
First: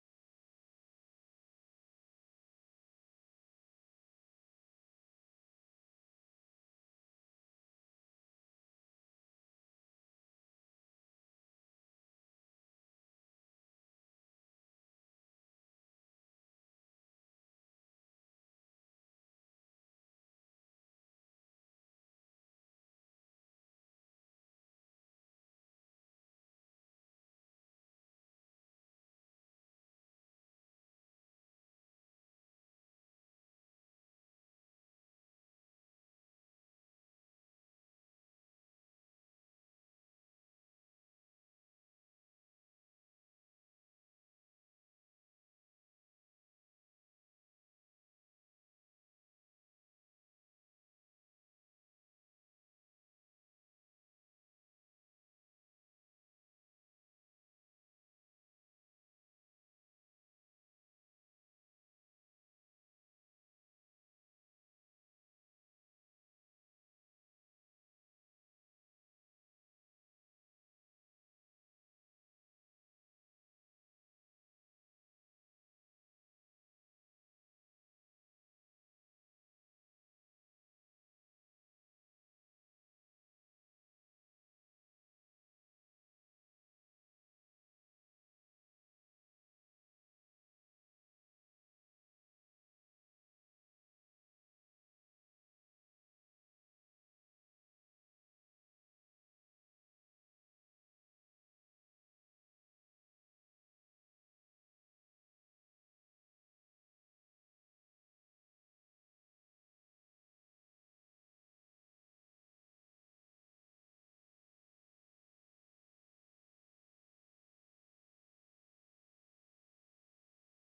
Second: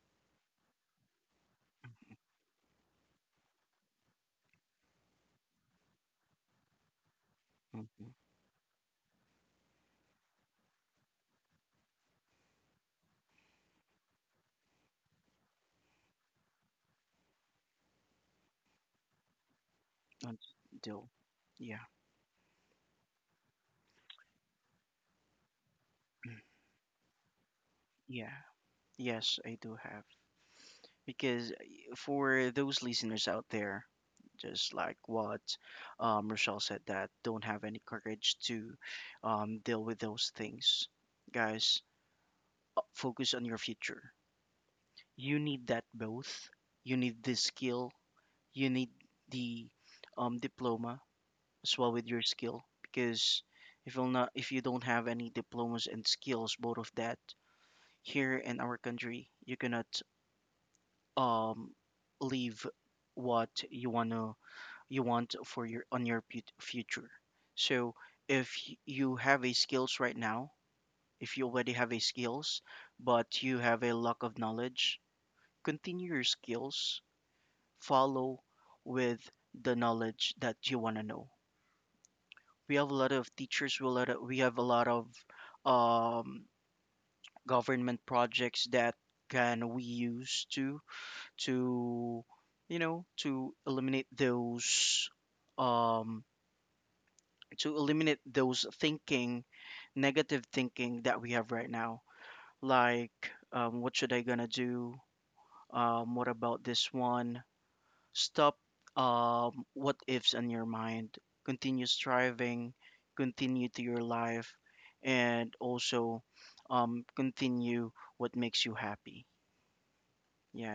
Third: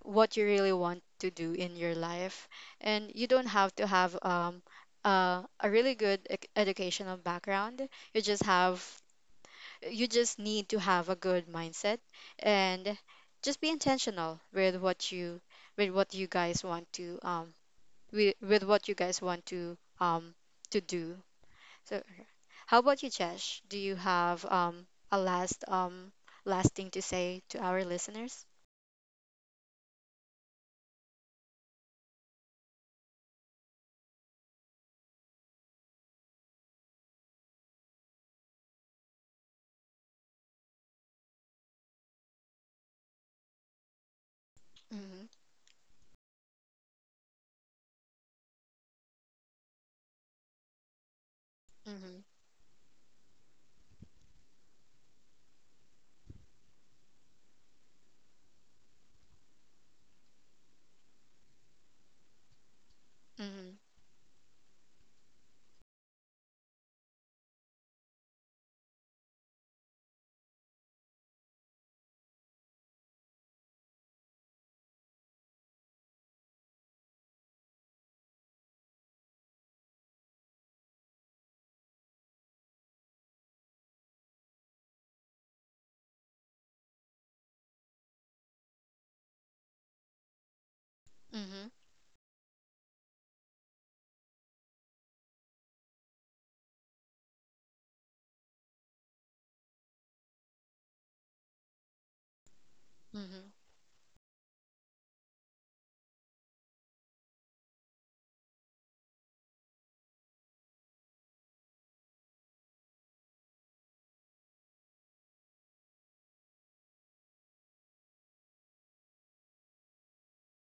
what you really want to do in your life. And you don't have to have, a really good, educational background. Mm-hmm. You just have you just need to have a good mindset, and just be intentional with what you guys want to um with what you guys want to um And to Dill. do. Yeah. So how about you, Jesh? Do you have, a last Mm. last thing to say to our Yeah. listeners? Yes, I do have. Because, for those listeners out there, just like what Rochelle said, that don't have any courage to deal with those things. Guys, focus on your future. Mm-hmm. You need that both. You need the skill, you need the diploma as well with Mm-hmm. your skill, because if you'll not, if you don't have any diplomas and skills, both of that, here in our country, you cannot um leave what Mm-hmm. you wanna, you want for your on your future. So if you have a skills right now, if you already have a skills, but you have a lack of knowledge, continue your skills, follow with the knowledge that you want to know. We have a lot of teachers. We have a lot of um, government projects that can we use to Mm-hmm. to you know, um, to eliminate those thinking, negative thinking, that we have right now. Like, Mm-hmm. What should I gonna do? What about this one? Stop what ifs in your mind. Continue striving, continue to your life, and also continue what makes you happy. Yeah.